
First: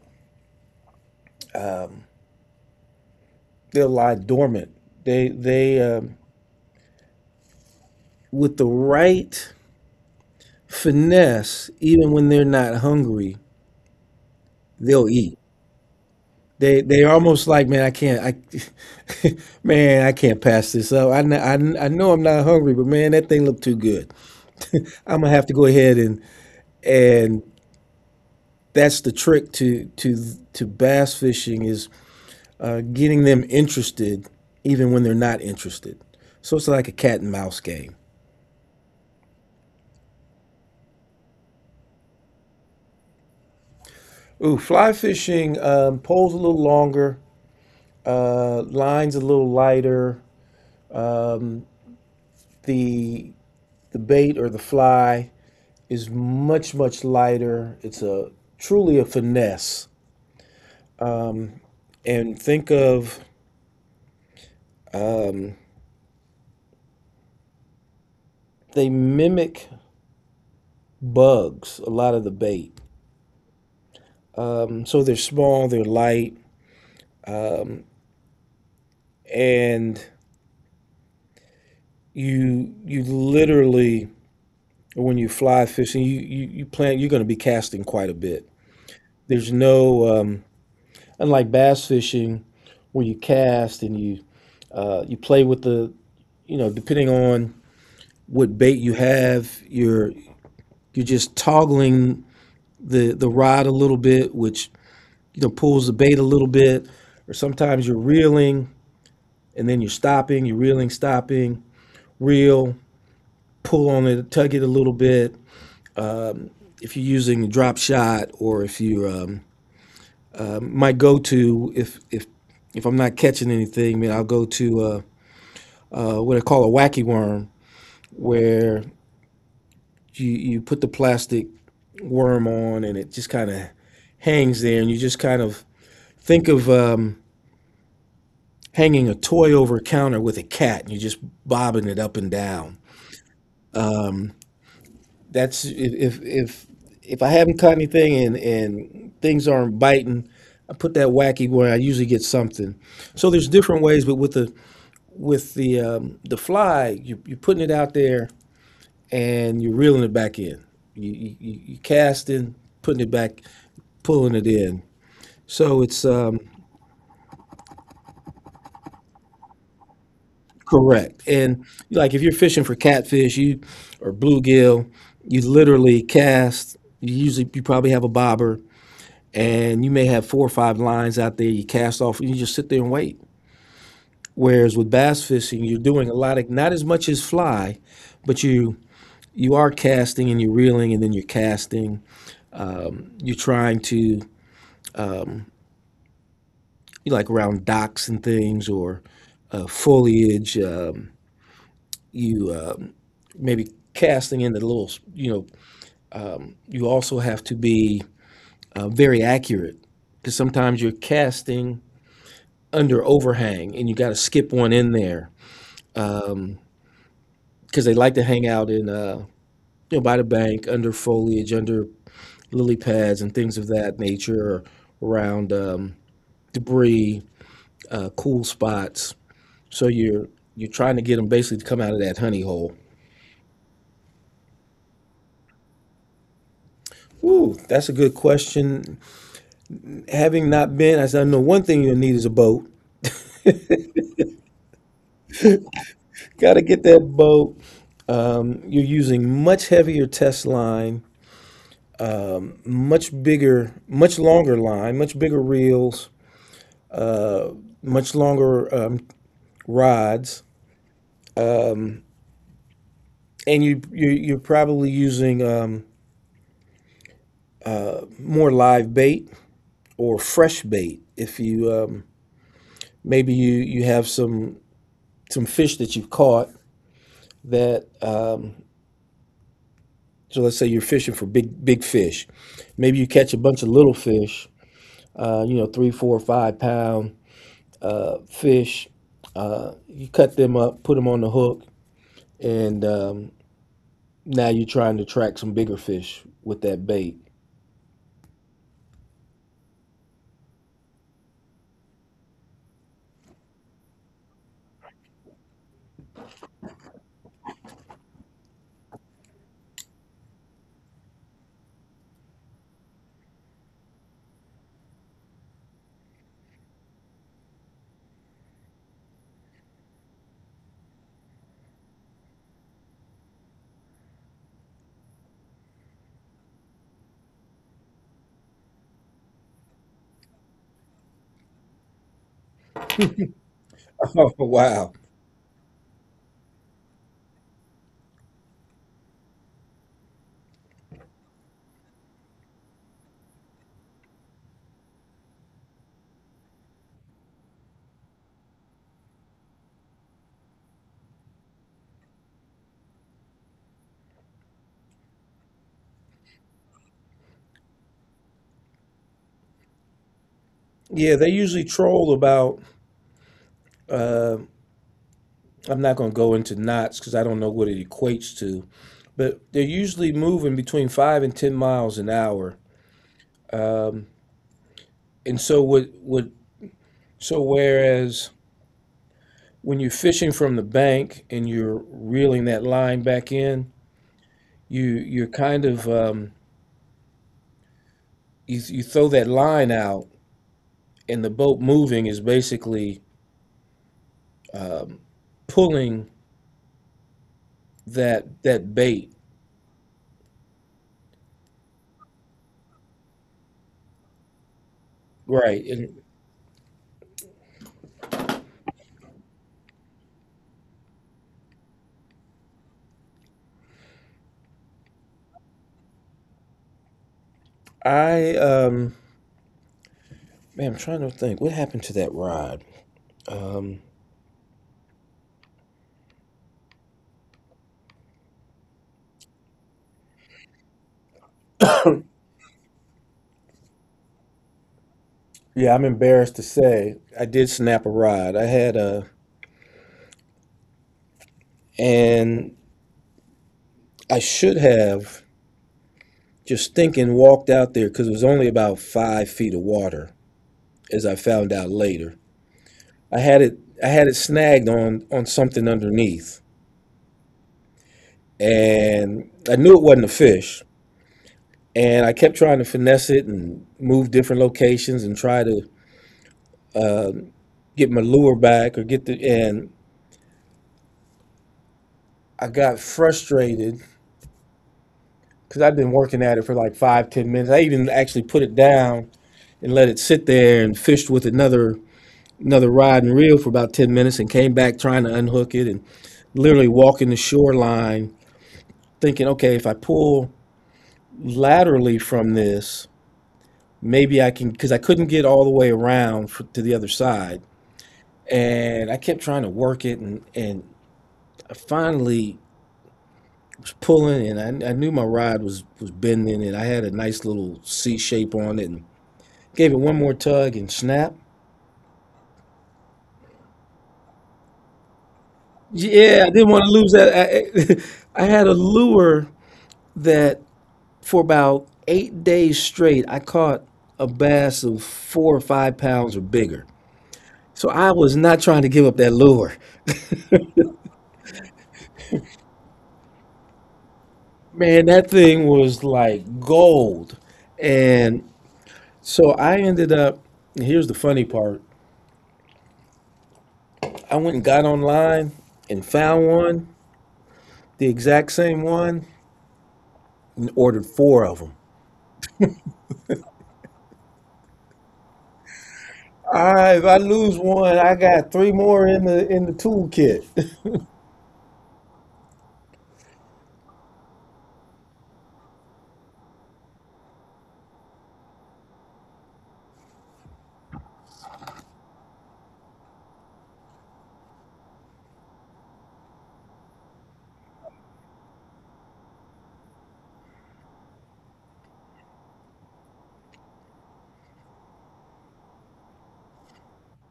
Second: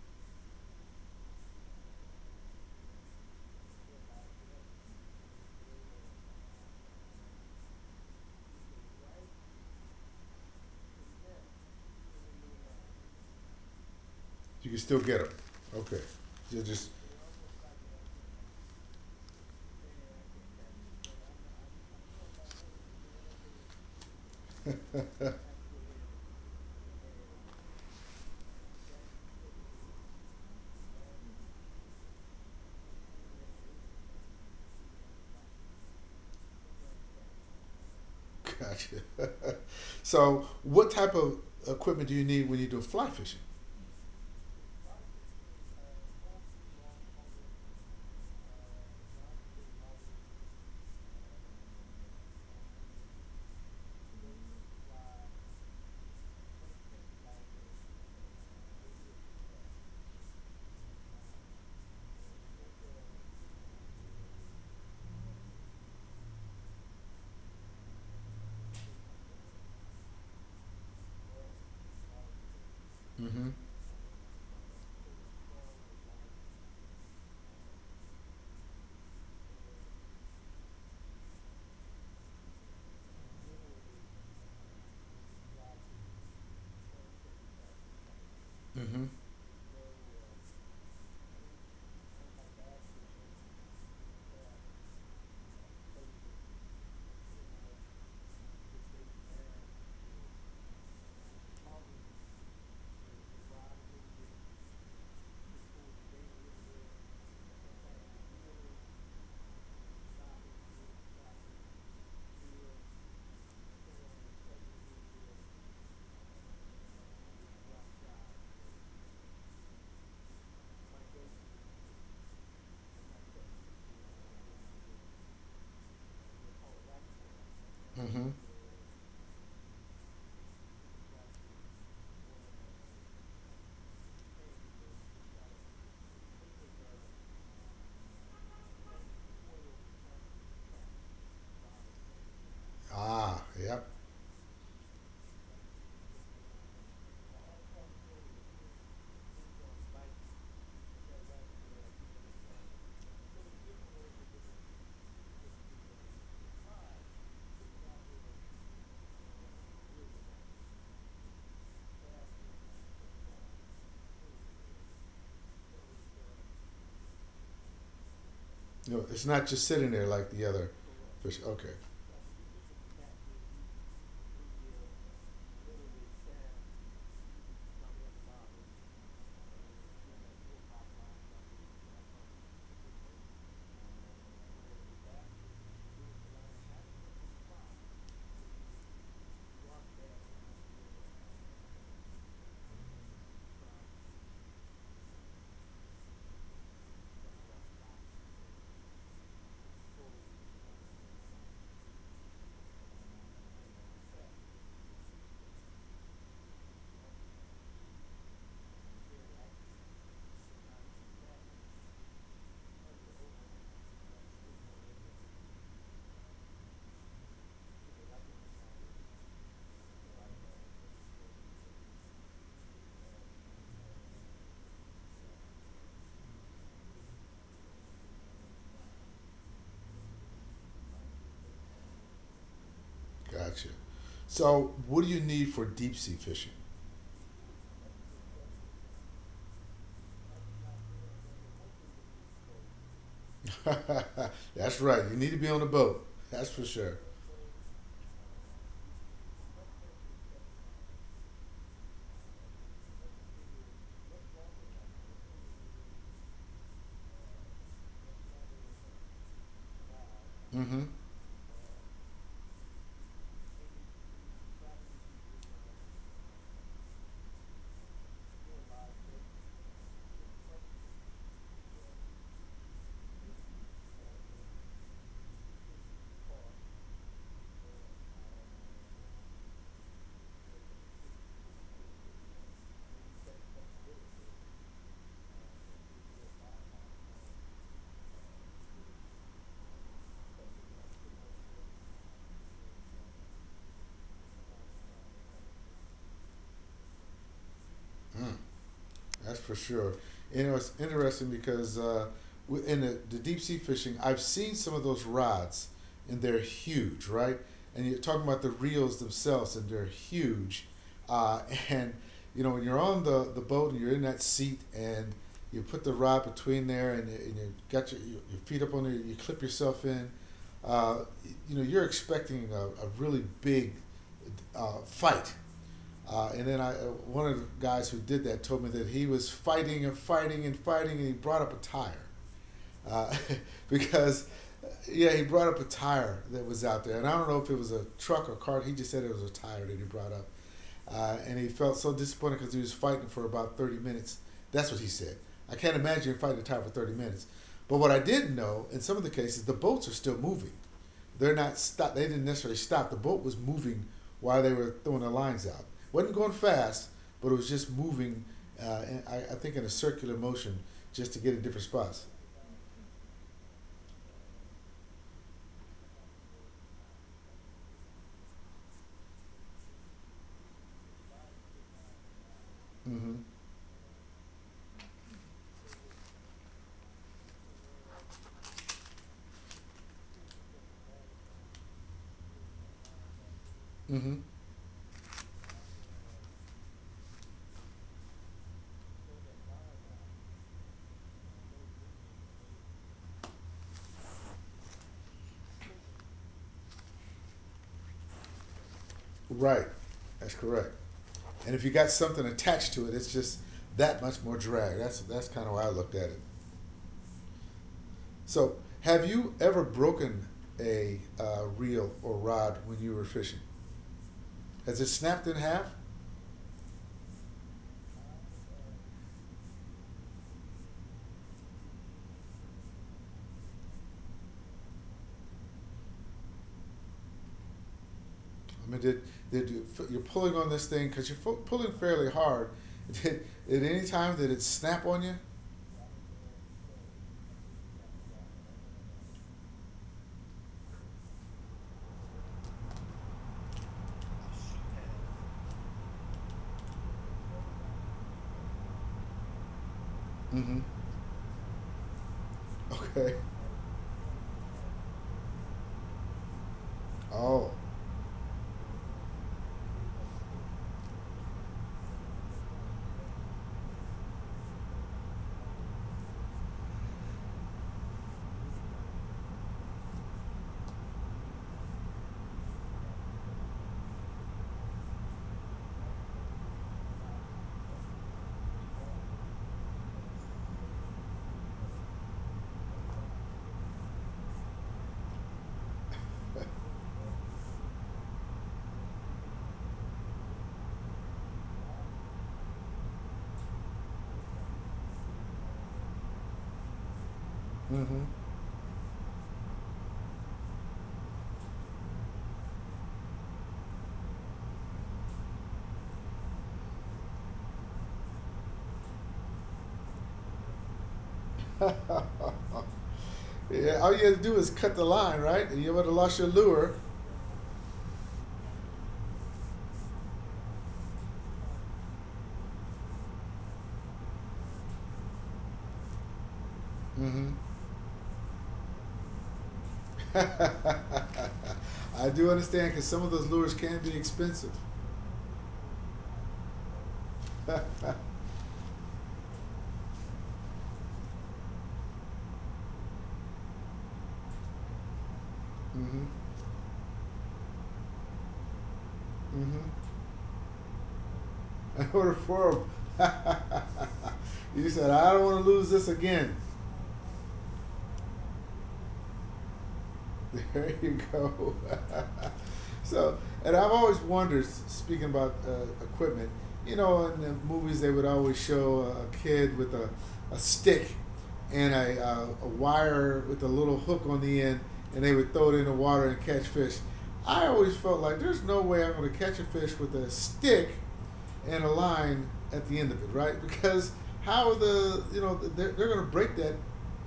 Speaker 2: they'll lie dormant. They they um, with the right finesse, even when they're not hungry,
Speaker 1: You can still
Speaker 2: they'll
Speaker 1: get them.
Speaker 2: eat.
Speaker 1: Okay. You
Speaker 2: They
Speaker 1: just
Speaker 2: they're almost like, man, I can't, I, man, I can't pass this up. I, kn- I, kn- I know I'm not hungry, but man, that thing looked too good. I'm gonna have to go ahead and and that's the trick to to to bass fishing is uh, getting them interested even when they're not interested. So it's like a cat and mouse game.
Speaker 1: gotcha. So, what type of equipment do you need when you do fly fishing?
Speaker 2: Ooh, fly fishing, um, poles a little longer, uh, lines a little lighter. Um, the the bait or the fly is much much lighter. It's a truly a finesse. And think of, they mimic bugs, a lot of the bait.
Speaker 1: Mm-hmm.
Speaker 2: Um, so they're small, they're light, and you you literally when you fly fishing, you you, you plan you're going to be casting quite a bit.
Speaker 1: Mm-hmm.
Speaker 2: There's no um, unlike bass fishing, where you cast and you uh, you play with the, you know, depending on what bait you have, you're you're just toggling the the rod a little bit, which, you know, pulls the bait a little bit, or sometimes you're reeling and then you're stopping, you're reeling, stopping, reel, pull on it, tug it a little bit. If you're using a drop shot, or if you um, my go-to, if if if I'm not catching anything, man, I'll go to uh, uh, what I call a wacky worm,
Speaker 1: Mm-hmm.
Speaker 2: where you you put the plastic worm on and it just kind of hangs there, and you just kind of think of um, hanging a toy over a counter with a cat and you're just bobbing it up and down.
Speaker 1: Ah, yep.
Speaker 2: That's if if if, if I haven't caught anything and and things aren't biting, I put that wacky where I usually get something. So there's different ways, but with the with the um, the fly, you, you're putting it out there and you're reeling it back in. You you, you casting, putting it back, pulling it in. So it's um,
Speaker 1: You know, it's not just sitting there like the other
Speaker 2: correct.
Speaker 1: fish.
Speaker 2: And
Speaker 1: Okay,
Speaker 2: like if you're fishing for catfish, you or bluegill, you literally cast. You usually you probably have a bobber, and you may have four or five lines out there. You cast off, and you just sit there and wait. Whereas with bass fishing, you're doing a lot of, not as much as fly, but you you are casting and you're reeling, and then you're casting. Um, you're trying to, you, like around docks and things, or uh, foliage. Um, you um Maybe casting into little, you know, you also have to be uh, very accurate because sometimes you're casting under overhang and you got to skip one in there because they like to hang out in, uh, you know, by the bank, under foliage, under lily pads and things of that nature, or around um, debris, uh, cool spots. So you're you're trying to get them basically to come out of that honey hole.
Speaker 1: gotcha. So, what do you need for deep sea fishing?
Speaker 2: Ooh, that's a good question. Having not been, I said, I know one thing you'll need is a boat.
Speaker 1: That's right. You need to be on a boat.
Speaker 2: Got
Speaker 1: That's
Speaker 2: to
Speaker 1: for
Speaker 2: get that
Speaker 1: sure.
Speaker 2: boat. You're using much heavier test line, much bigger, much longer line, much bigger reels, much longer um, rods,
Speaker 1: Mm-hmm.
Speaker 2: and you, you you're probably using um, more live bait or fresh bait. If you um, maybe you you have some some fish that you've caught that um, so let's say you're fishing for big big fish, maybe you catch a bunch of little fish, uh, you know, three, four, five pound uh, fish. Uh, you cut them up, put them on the hook, and um, now you're trying to track some bigger fish with that bait.
Speaker 1: Mm. That's for sure. And it's interesting because uh, in the, the deep sea fishing, I've seen some of those rods, and they're huge, right? And you're talking about the reels themselves, and they're huge. Uh, and you know, when you're on the, the boat and you're in that seat, and you put the rod between there, and you, and you got your, your your feet up on there, you clip yourself in. Uh, you know, you're expecting a, a really big uh, fight uh, and then I, uh, one of the guys who did that told me that he was fighting and fighting and fighting, and he brought up a tire uh, because
Speaker 2: Oh,
Speaker 1: uh,
Speaker 2: wow.
Speaker 1: yeah, he brought up a tire that was out there, and I don't know if it was a truck or cart. He just said it was a tire that he brought up, uh, and he felt so disappointed because he was fighting for about thirty minutes. That's what he said. I can't imagine fighting a tire for thirty minutes. But what I didn't know, in some of the cases, the boats are still moving. They're not stop. They didn't necessarily stop. The boat was moving while they were throwing the lines out. It wasn't going fast, but it was just moving. Uh, and I, I think in a circular motion, just
Speaker 2: Yeah,
Speaker 1: to
Speaker 2: they
Speaker 1: get in
Speaker 2: usually
Speaker 1: different spots.
Speaker 2: troll about. I'm not going to go into knots because I don't know what it equates to, but they're usually moving between five and ten miles an hour.
Speaker 1: Mm-hmm.
Speaker 2: Um, and so what? What? So whereas when you're fishing from the bank and you're reeling that line back in,
Speaker 1: Mm-hmm.
Speaker 2: you you're kind of um, you, you throw that line out, and the boat moving is basically um, pulling that that bait.
Speaker 1: Right. That's correct. And if you got something attached to it, it's just that much more drag. That's that's kind of
Speaker 2: Right.
Speaker 1: how I looked
Speaker 2: And
Speaker 1: at it. So, have you ever broken a uh, reel or rod when you were fishing? Has it snapped in half?
Speaker 2: I um man, I'm trying to think. What happened to that rod? Um
Speaker 1: I mean, did did you, you're pulling on this thing because you're fu- pulling fairly hard? Did at any time did it snap on you?
Speaker 2: yeah, I'm embarrassed to say I did snap a rod. I had a, and I should have, just thinking, walked out there because it was only about five feet of water,
Speaker 1: Mm-hmm.
Speaker 2: as I found out later.
Speaker 1: Okay.
Speaker 2: I had it I had it snagged on on something underneath.
Speaker 1: Oh.
Speaker 2: And I knew it wasn't a fish. And I kept trying to finesse it and move different locations and try to, uh, get my lure back or get the, and I got frustrated because I'd been working at it for like five ten minutes. I even actually put it down and let it sit there and fished with another another rod and reel for about ten minutes and came back trying to unhook it and literally walking the shoreline thinking, okay, if I pull laterally from this, maybe I can, because I couldn't get all the way around for, to the other side, and I kept trying to work it and and I finally was pulling and I, I knew my rod was was bending and I had a nice little C shape on it, and gave it one more tug and snap.
Speaker 1: Mm-hmm. Yeah, all you had to do is cut the line, right? And you would have lost
Speaker 2: Yeah, I
Speaker 1: your
Speaker 2: didn't want to
Speaker 1: lure.
Speaker 2: lose that. I, I had a lure that for about eight days straight, I caught a bass of four or five pounds or bigger.
Speaker 1: Mm-hmm.
Speaker 2: So I was not trying to give up that lure.
Speaker 1: I do understand because some of those lures can be expensive.
Speaker 2: Man, that thing was like gold.
Speaker 1: Mm-hmm.
Speaker 2: And so I ended up, and here's the funny part, I went and got online and found one, the exact same one,
Speaker 1: Mm-hmm.
Speaker 2: and ordered four of them.
Speaker 1: I ordered for 'em. You said, I don't want to lose this again.
Speaker 2: I, if I lose one, I got three more in the in the toolkit.
Speaker 1: There you go. So, and I've always wondered, speaking about uh, equipment, you know, in the movies they would always show a- a kid with a, a stick and a, uh, a wire with a little hook on the end, and they would throw it in the water and catch fish. I always felt like there's no way I'm going to catch a fish with a stick and a line at the end of it, right? Because how are the you know they're, they're going to break that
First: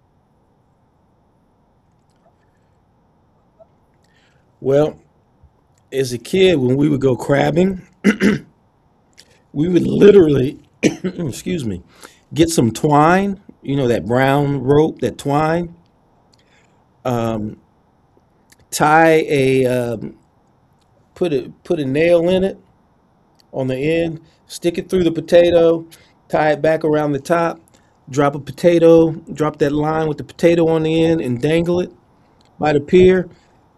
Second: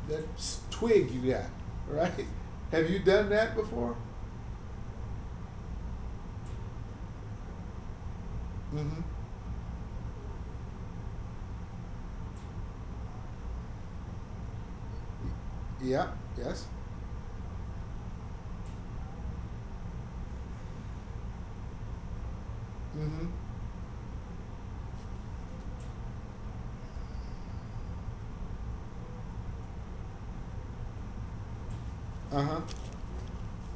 Speaker 1: that twig you got, right? Have you done that before?
Speaker 2: Well, as a kid, when we would go crabbing,
Speaker 1: Mm-hmm.
Speaker 2: we would literally, excuse me, get some twine, you know, that brown rope, that twine,
Speaker 1: Yeah. Yes.
Speaker 2: tie a, um, put a, put a nail in it
Speaker 1: Mm-hmm.
Speaker 2: on the end, stick it through the potato, tie it back around the top, drop a potato, drop that line with the potato on the end and dangle it
Speaker 1: Uh huh.
Speaker 2: by the pier.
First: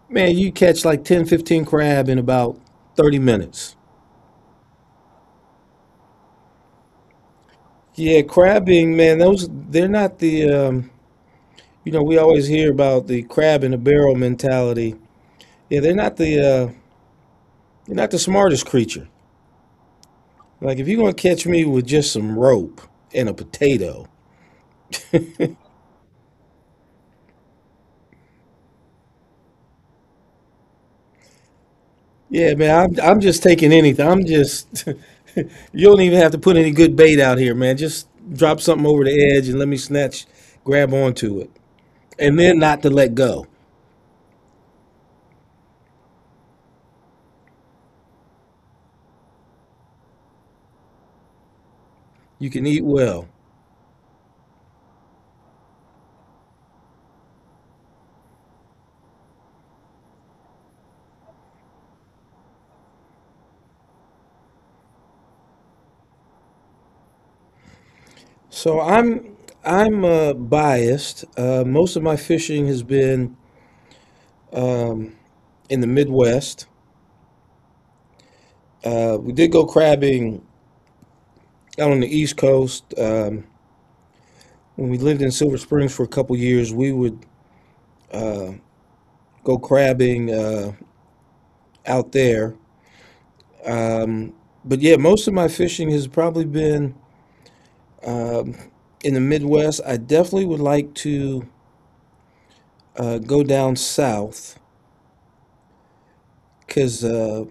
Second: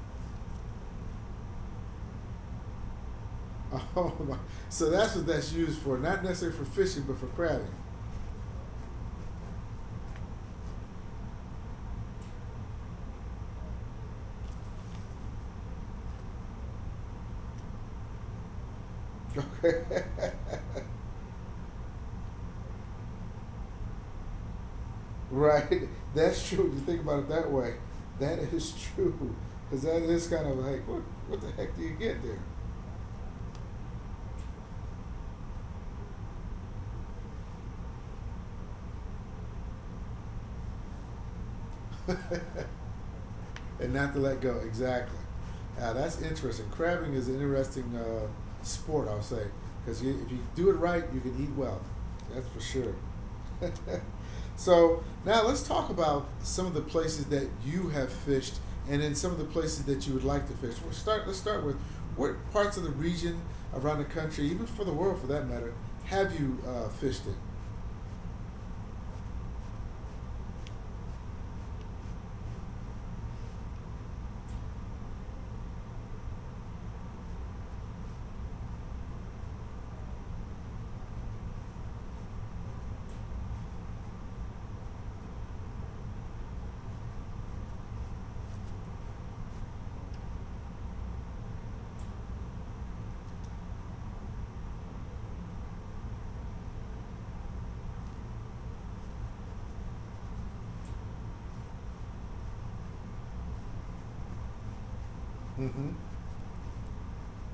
Speaker 2: Man, you catch like ten, fifteen crab in about thirty minutes.
Speaker 1: Oh my! So that's what that's used for, not necessarily for fishing, but for crabbing.
Speaker 2: Yeah, crabbing, man, those, they're not the um, you know, we always hear about the crab in a barrel mentality. Yeah, they're not the uh, they're not the smartest creature.
Speaker 1: Okay.
Speaker 2: Like if you're gonna catch me with just some rope and a potato,
Speaker 1: Right. That's true. When you think about it that way, that is true. Because that is kind of like, what, what the heck do you get there?
Speaker 2: yeah, man, I'm I'm just taking anything. I'm just you don't even have to put any good bait out here, man. Just drop something over the edge and let me snatch, grab onto it, and then not to let go.
Speaker 1: And not to let go. Exactly. Now, that's interesting. Crabbing is an interesting uh, sport, I'll say, because you, if you do it right, you can eat well. That's
Speaker 2: You
Speaker 1: for
Speaker 2: can eat
Speaker 1: sure.
Speaker 2: well.
Speaker 1: So now let's talk about some of the places that you have fished, and then some of the places that you would like to fish. We'll start. Let's start with what parts of the region around the country, even for the world for that matter, have you uh, fished in?
Speaker 2: So I'm I'm uh, biased. Uh, most of my fishing has been in the Midwest. Uh, we did go crabbing out on the East Coast. Um, when we lived in Silver Springs for a couple years, we would go crabbing uh, out there. But yeah, most of my fishing has probably been in the Midwest. I definitely would like to uh, go down south
Speaker 1: Mm-hmm.
Speaker 2: because uh,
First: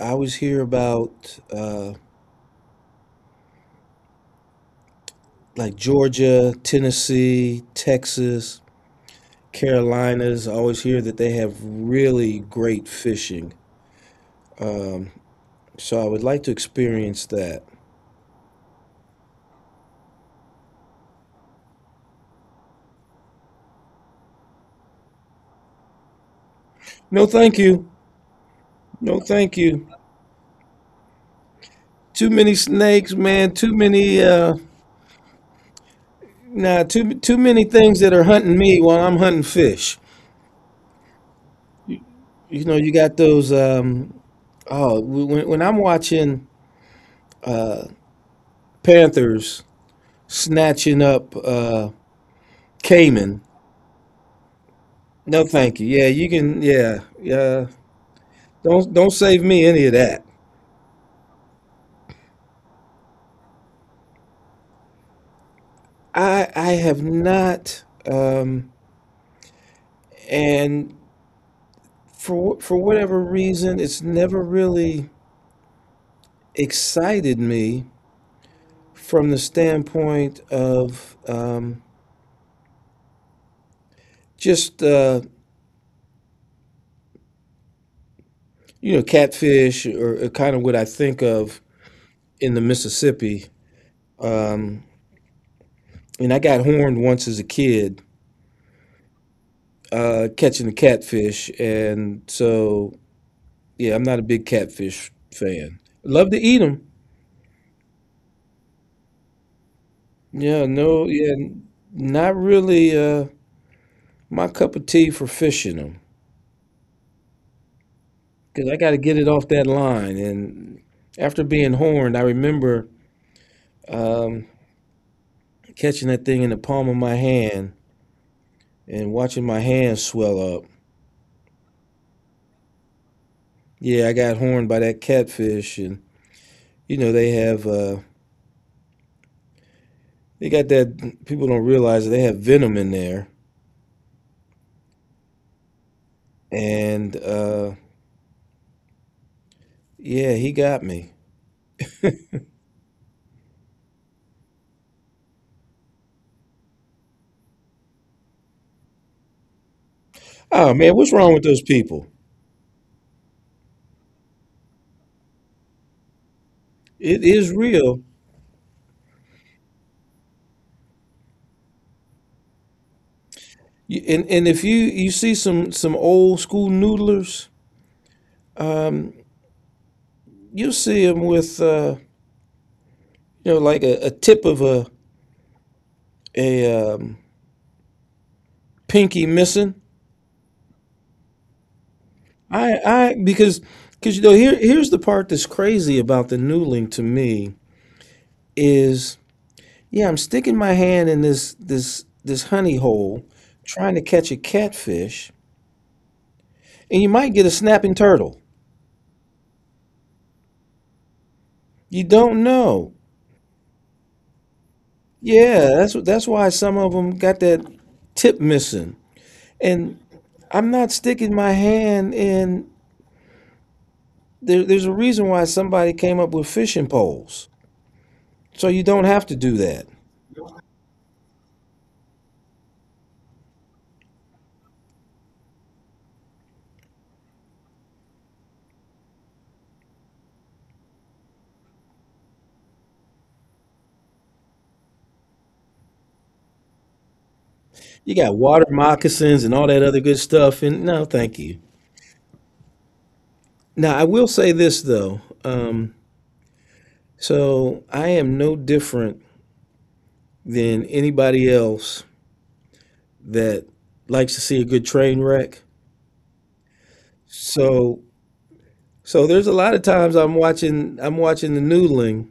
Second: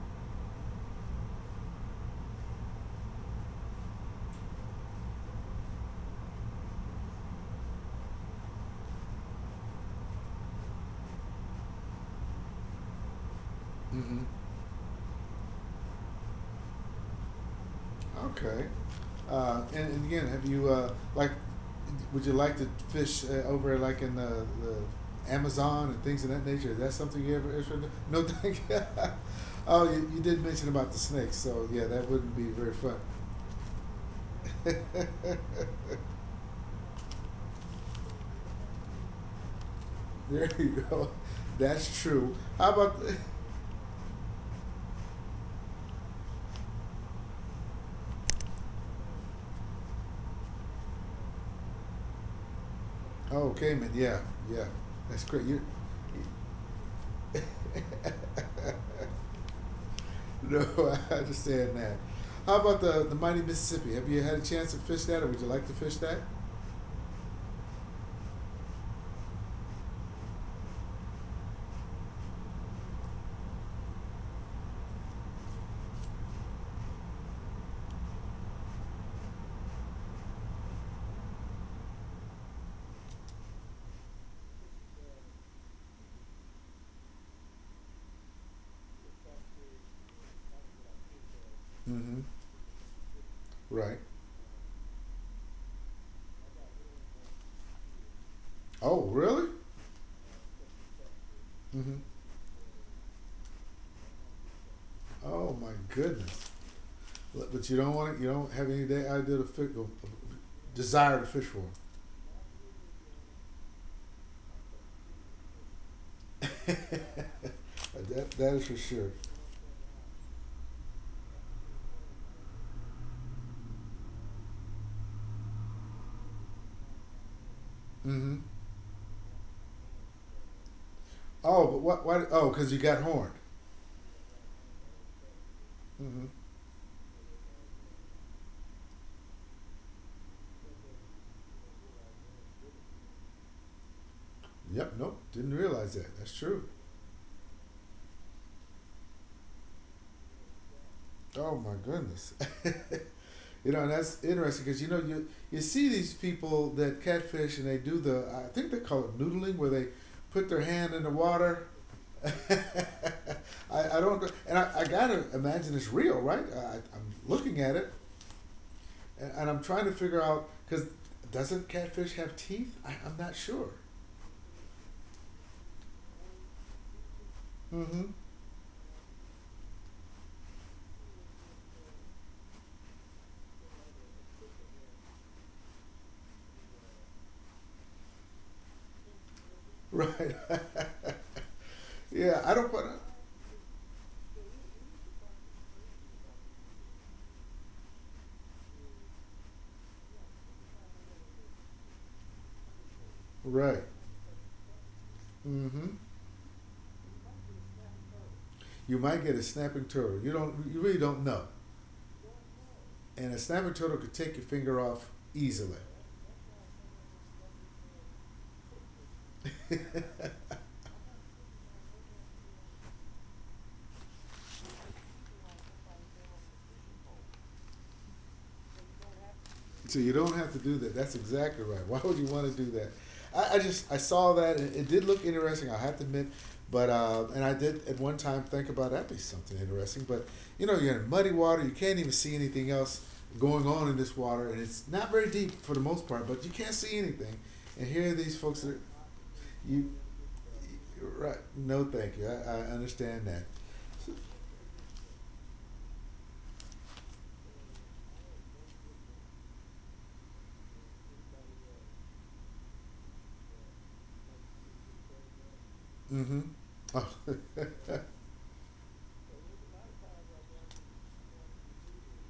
Speaker 2: I always hear about uh, like Georgia, Tennessee, Texas. Carolinas, I always hear that they have really great fishing.
Speaker 1: Mm-hmm.
Speaker 2: Um, so I would like to experience that.
Speaker 1: Okay. Uh, and, and again, have you uh, like? Would you like to fish uh, over like in the, the Amazon and things of that nature? Is that something
Speaker 2: No,
Speaker 1: you ever
Speaker 2: thank
Speaker 1: interested?
Speaker 2: you.
Speaker 1: No, thank you.
Speaker 2: No, thank you.
Speaker 1: Oh, you, you did mention about the snakes, so yeah, that
Speaker 2: Too
Speaker 1: wouldn't be
Speaker 2: many
Speaker 1: very fun.
Speaker 2: snakes, man. Too many. Uh, nah, too too many things that are hunting me while I'm hunting fish.
Speaker 1: There you go. That's true.
Speaker 2: You
Speaker 1: How
Speaker 2: know,
Speaker 1: about?
Speaker 2: you got those. Um, oh, when, when I'm watching panthers snatching up uh, caiman.
Speaker 1: Oh, Cayman. Yeah, yeah. That's great.
Speaker 2: No,
Speaker 1: You.
Speaker 2: thank you. Yeah, you can. Yeah, yeah. Don't don't save me any of that.
Speaker 1: No, I understand that. How about the the mighty Mississippi? Have you had a chance to fish that, or would you like to fish that?
Speaker 2: I I have not, um, and for for whatever reason, it's never really excited me from the standpoint of um, just uh, you know catfish or, or kind of what I think of
Speaker 1: Mm-hmm.
Speaker 2: in the Mississippi.
Speaker 1: Right.
Speaker 2: Um, and I got horned once as a kid
Speaker 1: Oh, really?
Speaker 2: uh, catching the catfish,
Speaker 1: Mm-hmm.
Speaker 2: and so yeah, I'm not a big catfish
Speaker 1: Oh my
Speaker 2: fan. Love to
Speaker 1: goodness!
Speaker 2: eat them.
Speaker 1: But but you don't want it. You don't have any day idea to fi- of- of-
Speaker 2: Yeah, no,
Speaker 1: desire to
Speaker 2: yeah,
Speaker 1: fish for
Speaker 2: n-
Speaker 1: 'em.
Speaker 2: not really. Uh, my cup of tea for fishing them
Speaker 1: That that is
Speaker 2: because I
Speaker 1: for
Speaker 2: got to
Speaker 1: sure.
Speaker 2: get it off that line. And after being horned, I remember um, catching that thing in the palm of my hand
Speaker 1: Mm-hmm.
Speaker 2: and watching my hand swell up.
Speaker 1: Oh, but what? Why? Oh, because you got horned.
Speaker 2: Yeah, I got horned by that catfish, and
Speaker 1: Mm-hmm.
Speaker 2: you know they have uh, they got that people don't realize that they have venom in there.
Speaker 1: Yep. Nope. Didn't realize that. That's true.
Speaker 2: And uh, yeah, he got me.
Speaker 1: Oh my goodness. You know, and that's interesting because you know you you see these people that catfish and they do the I think they call it noodling where they put their
Speaker 2: Oh man,
Speaker 1: hand in
Speaker 2: what's
Speaker 1: the
Speaker 2: wrong with those
Speaker 1: water.
Speaker 2: people?
Speaker 1: I, I don't and I, I gotta imagine it's real, right? I, I'm
Speaker 2: It is
Speaker 1: looking at it
Speaker 2: real.
Speaker 1: and, and I'm trying to figure out because doesn't catfish have teeth? I, I'm not sure.
Speaker 2: You- And and if you you see some some old school noodlers.
Speaker 1: Mm-hmm.
Speaker 2: You see them with, uh, you know, like a, a tip of a a um, pinky missing.
Speaker 1: Right. Yeah, I don't
Speaker 2: I
Speaker 1: put.
Speaker 2: I because because you know here here's the part that's crazy about the noodling to me is yeah, I'm sticking my hand in this this this honey hole
Speaker 1: Right.
Speaker 2: trying to catch a catfish,
Speaker 1: Mm-hmm.
Speaker 2: and you might get a snapping turtle.
Speaker 1: You might get a snapping turtle. You don't. You really don't know.
Speaker 2: You don't know.
Speaker 1: And a snapper turtle could take your finger off
Speaker 2: Yeah,
Speaker 1: easily.
Speaker 2: that's what that's why some of them got that tip missing and. I'm not sticking my hand in there, there's a reason why somebody came up with fishing poles. So you don't have to do that.
Speaker 1: So you don't have to do that. That's exactly right. Why would you want to do that? I, I just I saw that and it did look interesting. I have to admit, but uh, and I did at one time think about that'd be something interesting. But you know you're in muddy water. You can't even see anything else going on in this water, and it's not very deep for the most part. But you can't see anything. And here
Speaker 2: You
Speaker 1: are
Speaker 2: got
Speaker 1: these folks
Speaker 2: water
Speaker 1: that are,
Speaker 2: moccasins and all that
Speaker 1: you
Speaker 2: other good stuff. And no, thank
Speaker 1: right.
Speaker 2: you.
Speaker 1: No, thank you. I, I understand that.
Speaker 2: Now, I will say this, though. Um, so I am no different than anybody else that likes to see a good train wreck.
Speaker 1: Mm-hmm. Oh.
Speaker 2: So, so there's a lot of times I'm watching, I'm watching the noodling,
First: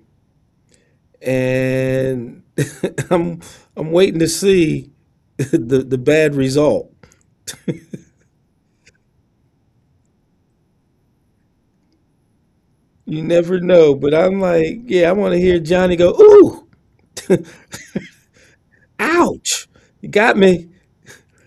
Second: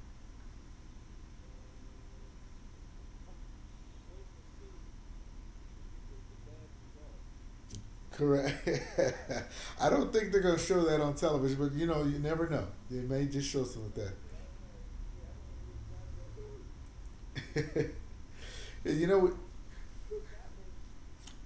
Speaker 2: and I'm, I'm waiting to see the, the bad result.
Speaker 1: Correct. I don't think they're gonna show that on television, but you know, you never know. They
Speaker 2: You
Speaker 1: may just
Speaker 2: never
Speaker 1: show some of
Speaker 2: know,
Speaker 1: that.
Speaker 2: but I'm like, yeah, I want to hear Johnny go, ooh,
Speaker 1: You know,
Speaker 2: ouch, you got me.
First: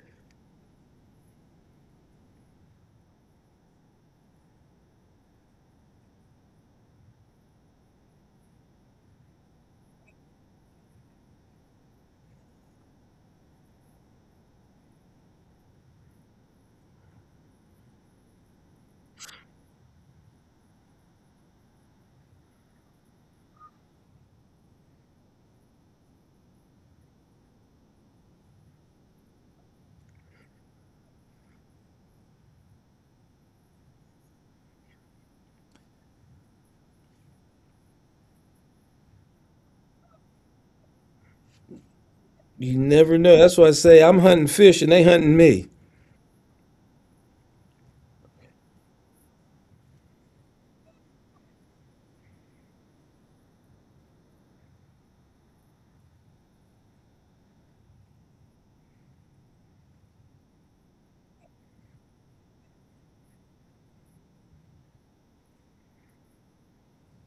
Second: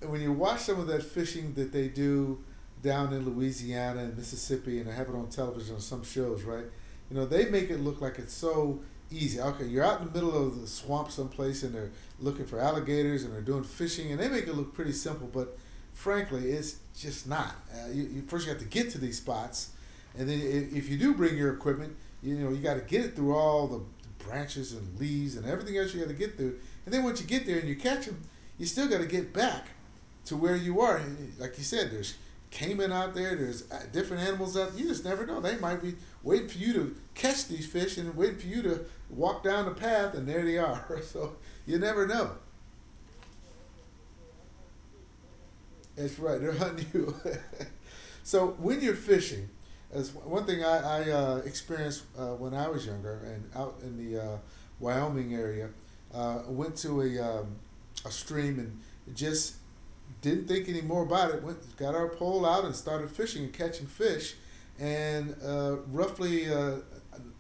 Speaker 1: when you watch some of that fishing that they do down in Louisiana and Mississippi, and they have it on television on some shows, right? You know, they make it look like it's so easy. Okay, you're out in the middle of the swamp someplace, and they're looking for alligators, and they're doing fishing, and they make it look pretty simple, but frankly, it's just not. Uh, you, you first you have to get to these spots, and then if, if you do bring your equipment, you know you got to get it through all the branches and leaves and everything else you got to get through. And then once you get there and you catch them, you still got to get back to where you are. And like you said, there's caiman out there. There's uh, different animals out there. You just never know. They might be waiting for you to catch these fish and waiting for you to walk down the path, and there they are. So you never know.
Speaker 2: You never know. That's why I say I'm hunting fish and they hunting me.
Speaker 1: That's right. They're hunting you. So when you're fishing, as one thing I, I uh, experienced uh, when I was younger and out in the uh, Wyoming area, uh, went to a um, a stream and just didn't think any more about it. Went got our pole out and started fishing and catching fish, and uh, roughly uh,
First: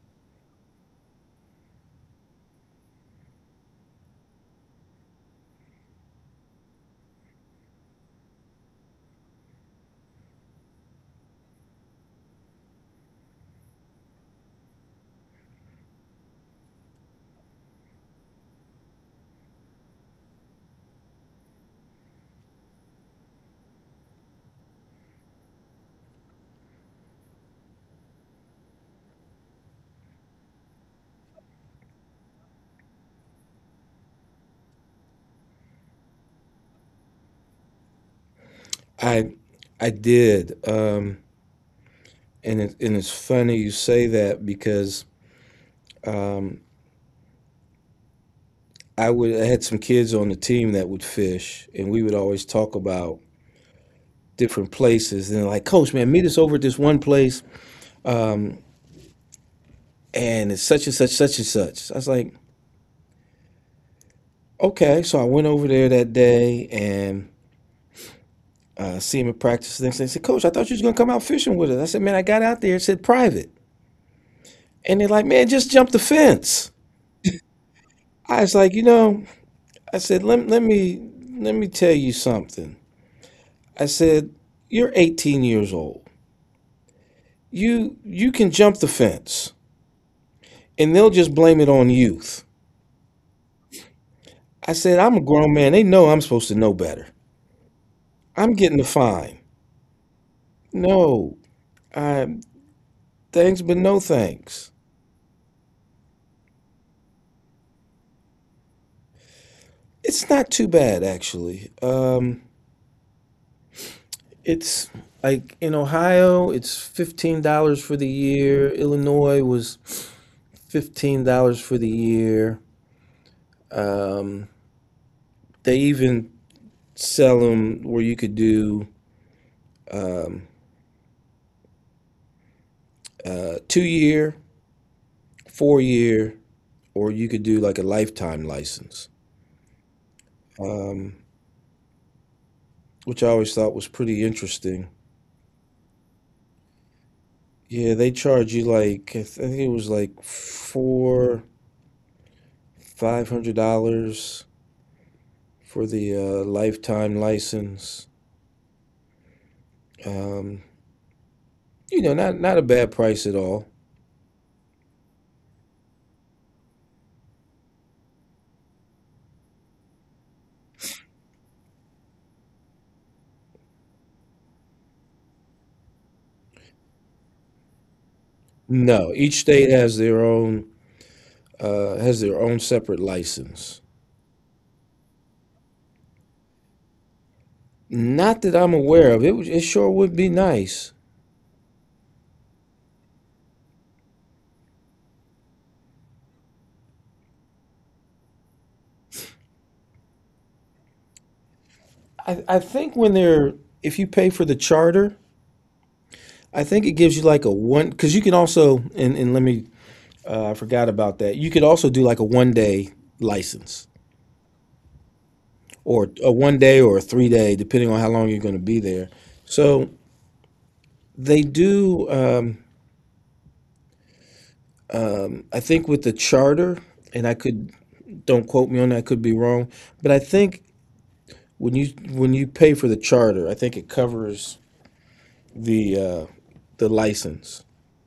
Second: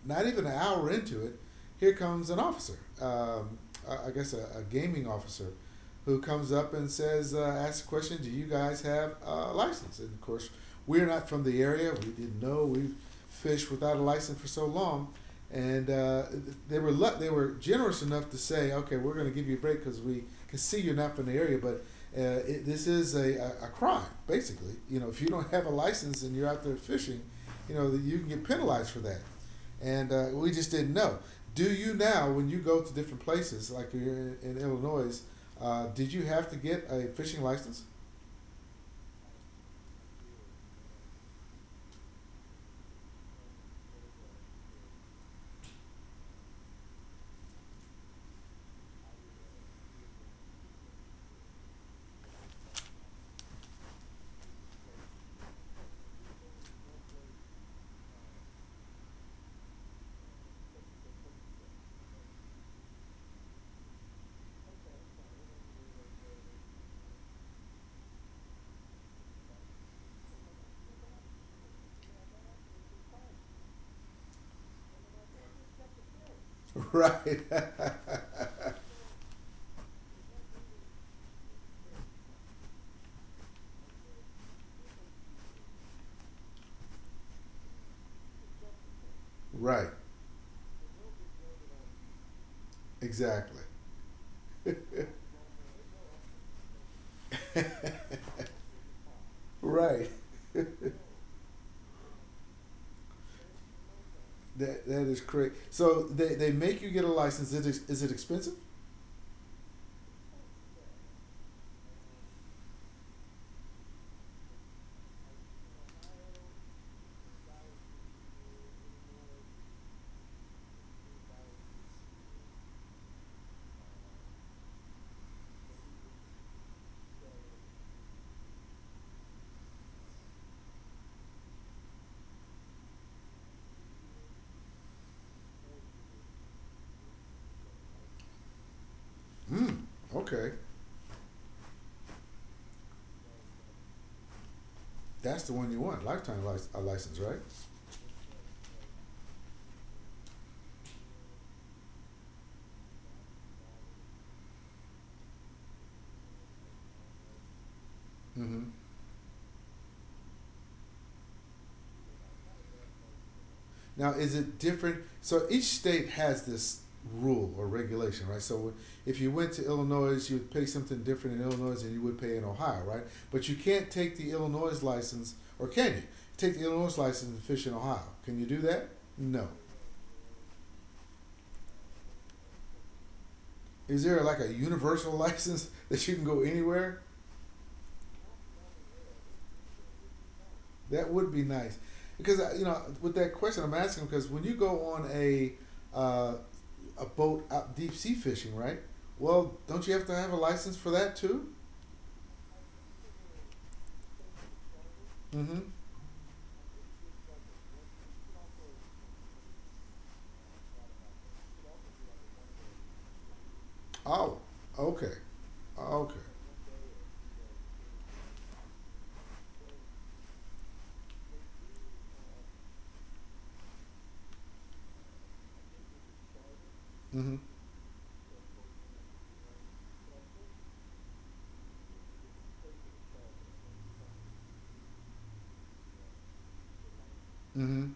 Speaker 1: not even an hour into it, here comes an officer. Um, I I guess a, a gaming officer who comes up and says, uh, asks a question, do you guys have a license? And of course, we're not from the area. We didn't know. We've fished without a license for so long. And uh, they were lu- they were generous enough to say, okay, we're going to give you a break because we can see you're not from the area, but uh, it, this is a, a, a crime, basically. You know, if you don't have a license and you're out there fishing, you know, that you can get penalized for that. And uh, we just didn't know. Do you now, when you go to different places, like you're in, in Illinois, uh, did you have to get a fishing license?
Speaker 2: I, I did, um, and it, and it's funny you say that because um, I would I had some kids on the team that would fish, and we would always talk about different places. And they're like, Coach, man, meet us over at this one place, and it's such and such, such and such. I was like, okay. So I went over there that day and uh, see him in practice. The next said, Coach, I thought you was going to come out fishing with us. I said, Man, I got out there. It said private. And they're like, Man, just jump the fence.
Speaker 1: Right.
Speaker 2: I was like, You know, I said, let, let me let me tell you something. I said, You're eighteen years old. You you can jump the fence,
Speaker 1: Right.
Speaker 2: and they'll just blame it on youth.
Speaker 1: Exactly.
Speaker 2: I said, I'm a grown man. They know I'm supposed to know better. I'm getting a fine.
Speaker 1: Right. That
Speaker 2: No, I thanks, but no thanks.
Speaker 1: that is crazy. So they, they make you get a license. Is it, is it expensive?
Speaker 2: It's not too bad, actually. Um, It's Like in Ohio, it's fifteen dollars for the year. Illinois was fifteen dollars for the year. Um, they even sell them where you could do uh, two year, four year, or you could do like a lifetime license,
Speaker 1: Hmm. Okay.
Speaker 2: um, which I always thought was pretty interesting.
Speaker 1: That's the one you want. Lifetime lic- a license, right?
Speaker 2: Yeah, they charge you like I think it was like four, five hundred dollars for the uh, lifetime license.
Speaker 1: Mm-hmm.
Speaker 2: Um, you know, not not a bad price at all.
Speaker 1: Now, is it different? So each state has this rule or regulation, right? So if you went to Illinois, you would pay something different in Illinois than you would pay in Ohio, right? But you can't take the Illinois license, or can you take the Illinois license and fish in Ohio? Can you do that?
Speaker 2: No, each
Speaker 1: No.
Speaker 2: state has their own uh, has their own separate license.
Speaker 1: Is there like a universal license that you can go anywhere?
Speaker 2: Not that I'm aware of. It would- it sure would be nice.
Speaker 1: That would be nice, because uh, you know with that question I'm asking because when you go on a uh, a boat out deep sea fishing, right? Well, don't you have to have a license for that too?
Speaker 2: I I think when they're if you pay for the charter,
Speaker 1: Mm-hmm.
Speaker 2: I think it gives you like a one because you can also and and let me uh, I forgot about that. You could also do like a one day license
Speaker 1: Oh, okay.
Speaker 2: or
Speaker 1: Okay.
Speaker 2: a one day or a three day depending on how long you're going to be there. So they do. Um, I think with the charter, and I
Speaker 1: Mm-hmm.
Speaker 2: could don't quote me on that, I could be wrong, but I think when you when you pay for the charter, I think it covers the uh, the license.
Speaker 1: Mm-hmm.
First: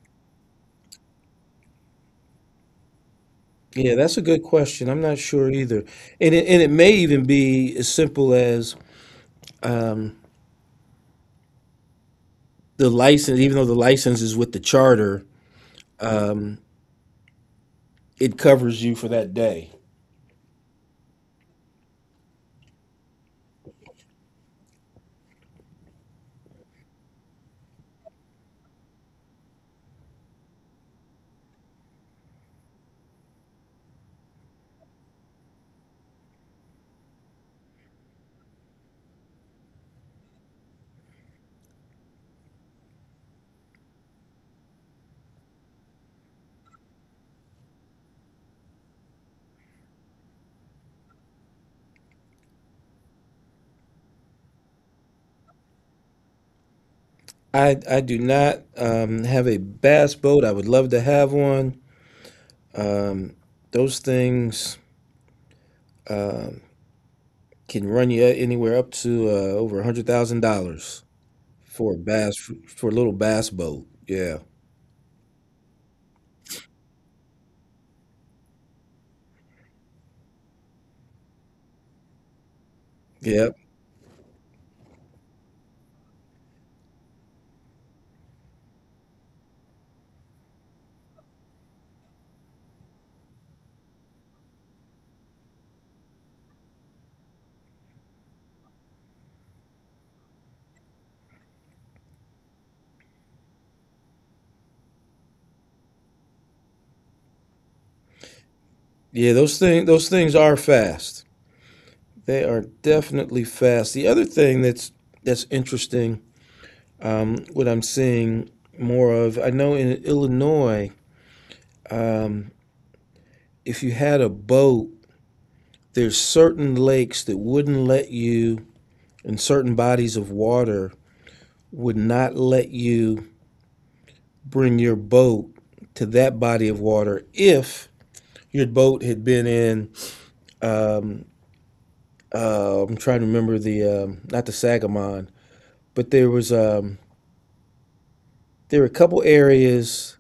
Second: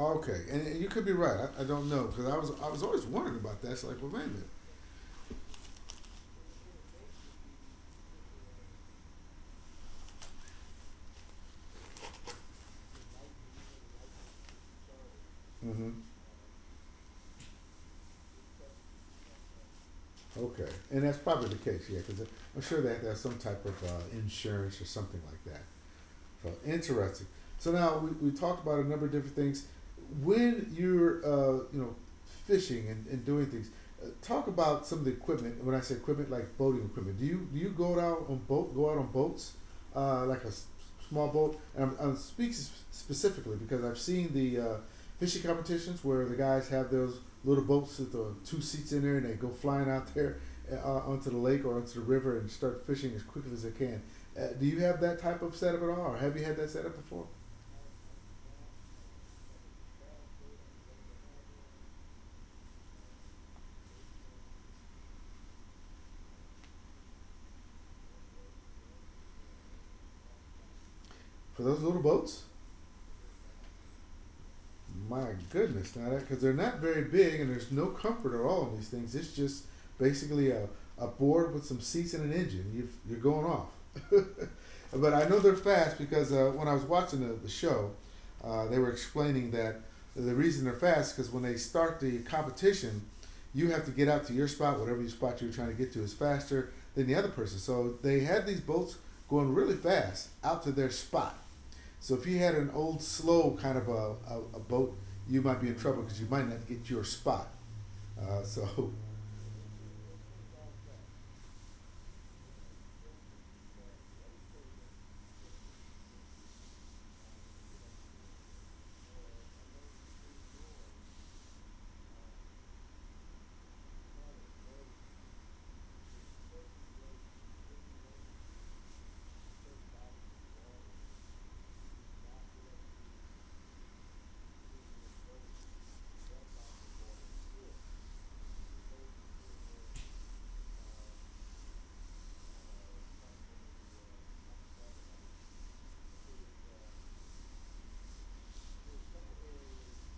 Speaker 1: Okay. And, and you could be right. I, I don't know because I was I was always wondering about that. It's
Speaker 2: Yeah,
Speaker 1: like, well,
Speaker 2: that's a
Speaker 1: wait a
Speaker 2: good
Speaker 1: minute.
Speaker 2: question. I'm not sure either, and it, and it may even be as simple as the license. Even though the license is with the charter,
Speaker 1: Mm-hmm.
Speaker 2: it covers you for that day.
Speaker 1: Okay. And that's probably the case, yeah, because I'm sure they have to have some type of uh, insurance or something like that. Uh, interesting. So now we, we talked about a number of different things. When you're uh, you know fishing and, and doing things, uh, talk about some of the equipment. When I say equipment, like boating equipment, do you do you go out on boat go out on boats uh, like a s- small boat? And I'm, I'm speaking specifically because I've seen the uh, fishing competitions where the guys have those little boats with the two seats in there and they go flying out there uh, onto the lake or onto the river and start fishing as quickly as they can. Uh, do you have that type of setup at all, or have you had that setup before?
Speaker 2: I I do not um, have a bass boat. I would love to have one. Those things can run you anywhere up to uh, over a hundred thousand dollars
Speaker 1: For those
Speaker 2: for a
Speaker 1: little
Speaker 2: bass
Speaker 1: boats?
Speaker 2: for a little bass boat. Yeah,
Speaker 1: My goodness, now that because they're not very big and there's no comfort at all in these things. It's just basically a, a board with some seats and an engine. You've, you're
Speaker 2: yeah,
Speaker 1: going off. But I know they're fast because uh, when I was watching the, the show, uh, they were explaining that the reason they're fast is because when they start the competition, you have to get out to your spot, whatever your spot you're trying to get to is faster than the other person. So they had these boats going really fast out to their spot, so if you had an old slow kind of a, a, a boat, you might be in trouble because you might not get your spot. Uh, so,
Speaker 2: yeah. Those thing those things are fast. They are definitely fast. The other thing that's that's interesting, what I'm seeing more of. I know in Illinois, if you had a boat, there's certain lakes that wouldn't let you, and certain bodies of water would not let you bring your boat to that body of water if your boat had been in. Uh, I'm trying to remember the um, not the Sagamon, but there was um, there were a couple areas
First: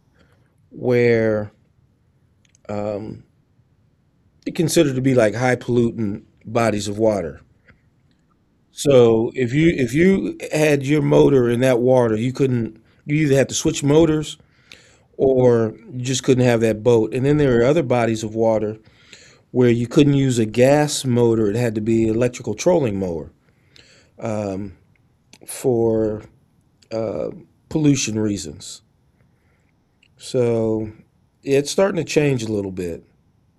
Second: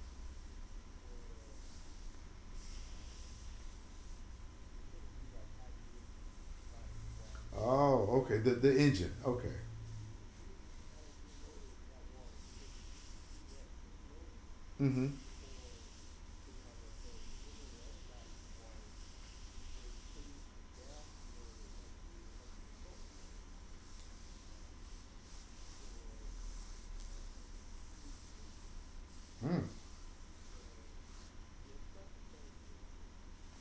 Speaker 2: where it considered to be like high pollutant bodies of water.
Speaker 1: oh, okay, the, the engine,
Speaker 2: So
Speaker 1: okay.
Speaker 2: if you if you had your motor in that water, you couldn't. You either had to switch motors
Speaker 1: Mm-hmm.
Speaker 2: or you just couldn't have that boat. And then there were other bodies of water where you couldn't use a gas motor; it had to be an electrical trolling mower for uh, pollution reasons.
Speaker 1: Hmm.
Speaker 2: So yeah, it's starting to change a little bit.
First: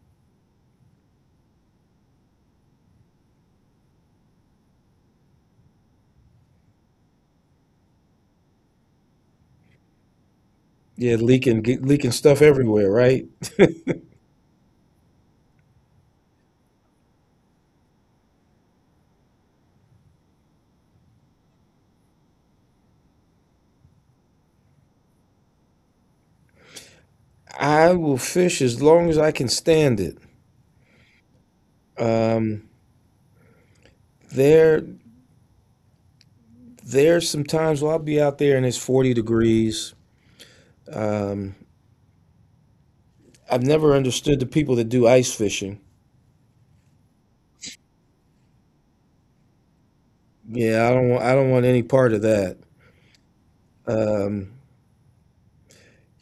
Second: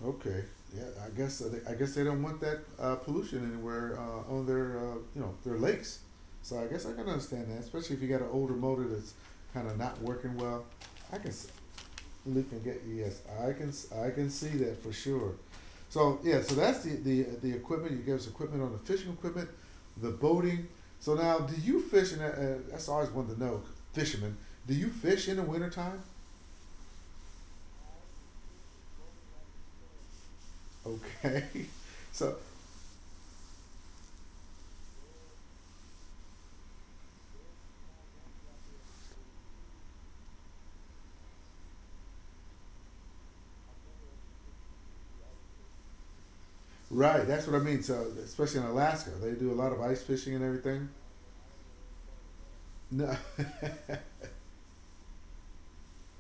Speaker 1: Okay. Yeah. I guess uh, they, I guess they don't want that uh, pollution anywhere uh, on their uh, you know their lakes. So I guess I can understand that, especially if you got an older motor that's kind of not working well.
Speaker 2: Yeah,
Speaker 1: I can
Speaker 2: leaking ge- leaking stuff
Speaker 1: Luke can get
Speaker 2: everywhere,
Speaker 1: you. Yes,
Speaker 2: right?
Speaker 1: I can I can see that for sure. So yeah, so that's the the the equipment. You gave us equipment on the fishing equipment, the boating. So now, do you fish? And uh, uh, that's always wanted to know, fishermen. Do you fish in the wintertime?
Speaker 2: I will fish as long as I can stand it.
Speaker 1: Okay, so
Speaker 2: Um, there there's some times where I'll be out there and it's forty degrees. Um, I've never understood the people that do ice fishing.
Speaker 1: right, that's what I mean. So especially in Alaska, they do a lot of ice fishing and
Speaker 2: Yeah,
Speaker 1: everything.
Speaker 2: I don't want, I don't want any part of that.
Speaker 1: No.
Speaker 2: Um,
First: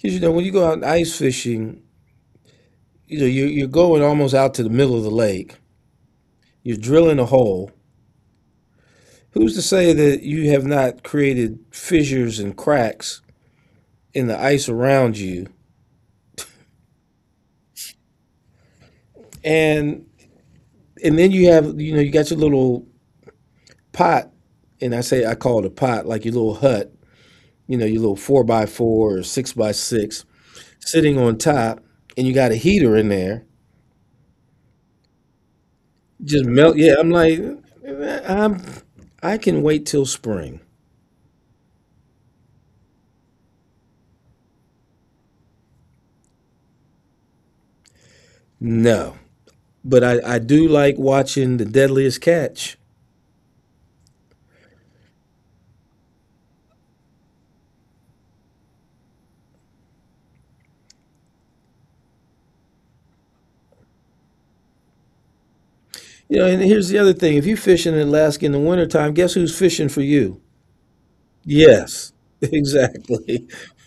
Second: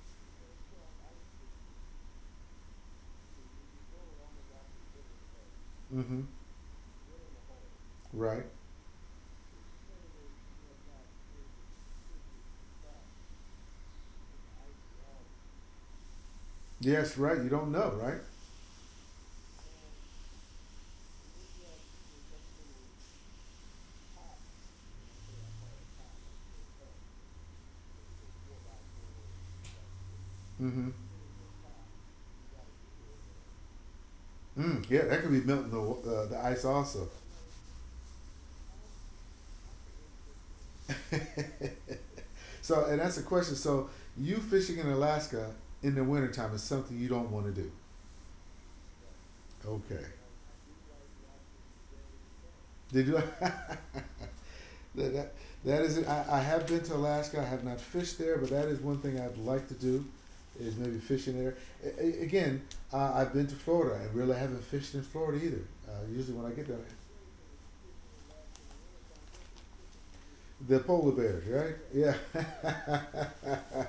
Speaker 2: 'Cause, you know when you go out ice fishing, you know you're, you're going almost out to the middle of the lake.
Speaker 1: Mm-hmm.
Speaker 2: You're drilling a hole.
Speaker 1: Right.
Speaker 2: Who's to say that you have not created fissures and cracks in the ice around you?
Speaker 1: Yes. Right. You don't know. Right.
Speaker 2: And and Then you have you know you got your little pot, and I say I call it a pot, like your little hut, you know your little four by four or six by six,
Speaker 1: Mm-hmm.
Speaker 2: sitting on top, and you got a heater in there,
Speaker 1: Mm, yeah, that could be melting the wa- uh, the
Speaker 2: just
Speaker 1: ice
Speaker 2: melt. Yeah,
Speaker 1: also.
Speaker 2: I'm like, I'm I can wait till spring.
Speaker 1: So, and that's a question. So, you fishing in Alaska in the wintertime is something you don't want to do.
Speaker 2: No,
Speaker 1: Okay.
Speaker 2: but I I do like watching the Deadliest Catch.
Speaker 1: Did you? that, that, that is it. I, I have been to Alaska. I have not fished there, but that is one thing I'd like to do is maybe fishing there. A- again, uh, I've been to Florida and really haven't fished in Florida either. Uh, usually
Speaker 2: You know,
Speaker 1: when I
Speaker 2: and
Speaker 1: get there,
Speaker 2: here's the other thing. If you're fishing in Alaska in the wintertime, guess who's fishing for you?
Speaker 1: they're polar bears, right? Yeah.
Speaker 2: Yes, exactly.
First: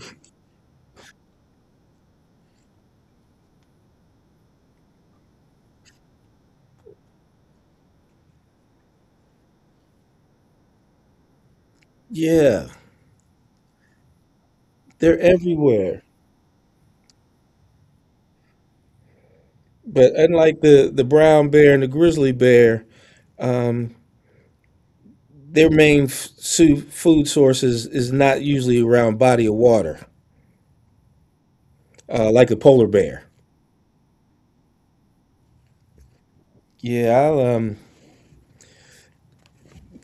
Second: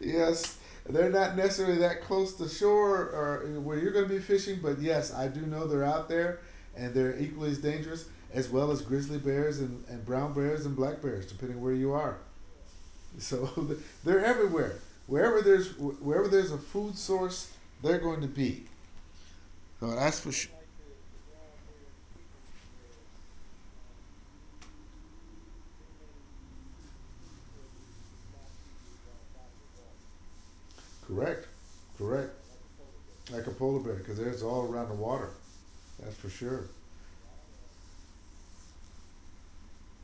Speaker 1: Yes, they're not necessarily that close to shore or where you're going to be fishing, but yes, I do know they're out there and they're equally as dangerous as well as grizzly bears and, and brown bears and black bears, depending where you are.
Speaker 2: Yeah,
Speaker 1: So they're everywhere.
Speaker 2: they're
Speaker 1: Wherever there's
Speaker 2: everywhere.
Speaker 1: wherever there's a food source, they're going to be. So
Speaker 2: But
Speaker 1: that's for sure.
Speaker 2: unlike the, the brown bear and the grizzly bear, um, their main f- su- food source is, is not usually around body of water,
Speaker 1: Correct,
Speaker 2: uh,
Speaker 1: correct.
Speaker 2: like the polar bear.
Speaker 1: Like a polar bear, because they're all around the water. That's for sure.
Speaker 2: Yeah, I'll, um,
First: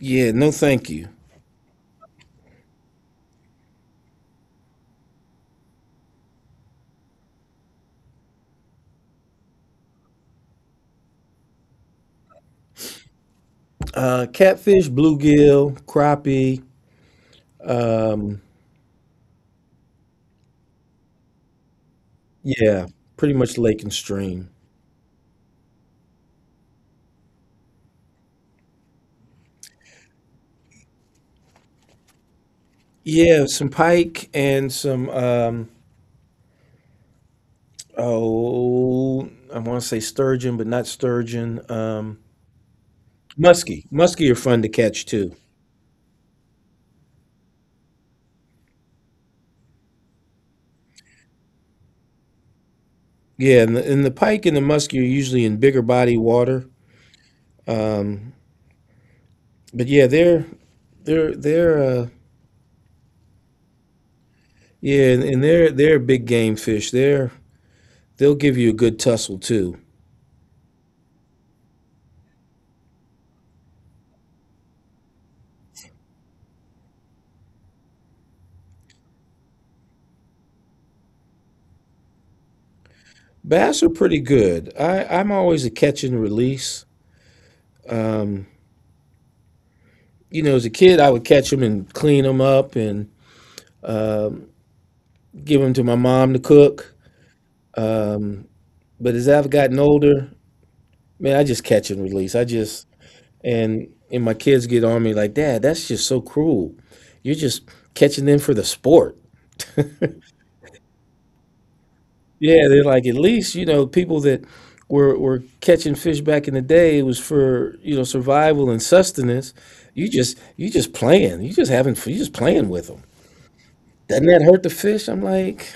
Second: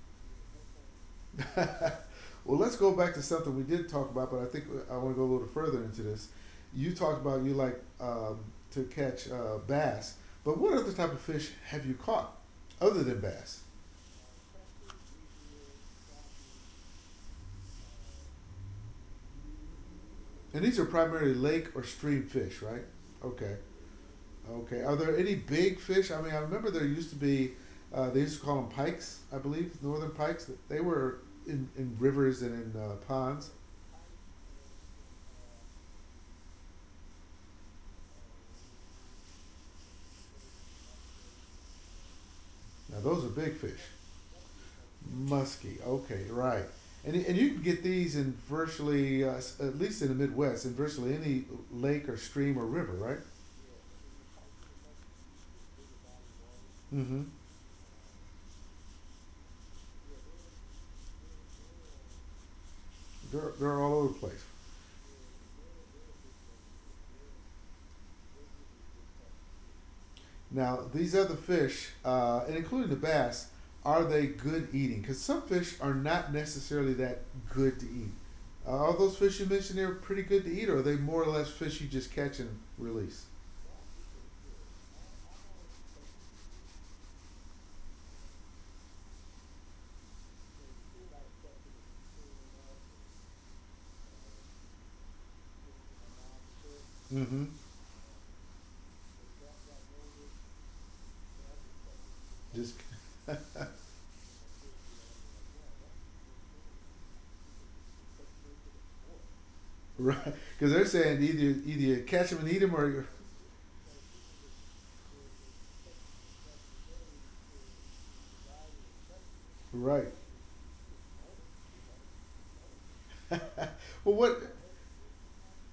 Speaker 2: yeah, no thank you.
Speaker 1: Well, let's go back to something we did talk about, but I think I want to go a little further into this. You talked about you like um, to catch uh, bass, but what other type of fish have you caught other than bass?
Speaker 2: Uh, catfish, bluegill, crappie, um,
Speaker 1: And these are primarily lake or stream fish, right?
Speaker 2: yeah, pretty much
Speaker 1: Okay,
Speaker 2: lake and stream.
Speaker 1: okay. Are there any big fish? I mean, I remember there used to be. Uh, they used to call them pikes, I believe, northern pikes. They were in, in rivers and in uh,
Speaker 2: Yeah,
Speaker 1: ponds.
Speaker 2: some pike and some um oh I want to say sturgeon, but not sturgeon. Um
Speaker 1: Now those are big
Speaker 2: muskie.
Speaker 1: fish.
Speaker 2: Muskie are fun to catch too.
Speaker 1: Muskie. Okay, right. And, and you can get these in virtually, uh, at least in the Midwest, in virtually any lake or stream or river, right?
Speaker 2: Yeah, and the, and the pike and the muskie are usually in bigger body water.
Speaker 1: Mm-hmm.
Speaker 2: Um but Yeah, they're they're they're uh
Speaker 1: They're, they're all over the place.
Speaker 2: yeah, and, and they're they're big game fish. They're they'll give you a good tussle too.
Speaker 1: Now, these other fish, uh, and including the bass, are they good eating? Because some fish are not necessarily that good to eat. Uh, are those fish you mentioned there pretty good to eat, or are they more or less fish you just catch and release?
Speaker 2: Bass are pretty good. I I'm always a catch and release. You know, as a kid, I would catch them and clean them up and give them to my mom to cook.
Speaker 1: Mm-hmm.
Speaker 2: Um, But As I've gotten older, man, I just catch and release. I
Speaker 1: Just
Speaker 2: just and and my kids get on me like, Dad, that's just so cruel. You're just catching them for the sport.
Speaker 1: right, because they're saying either either you catch them and eat
Speaker 2: Yeah,
Speaker 1: them,
Speaker 2: they're like,
Speaker 1: or
Speaker 2: at least, you know, people that were were catching fish back in the day, it was for, you know, survival and sustenance. You
Speaker 1: right.
Speaker 2: just you just playing. You just having you just playing with them.
Speaker 1: Well,
Speaker 2: Doesn't
Speaker 1: what?
Speaker 2: that hurt the fish? I'm like,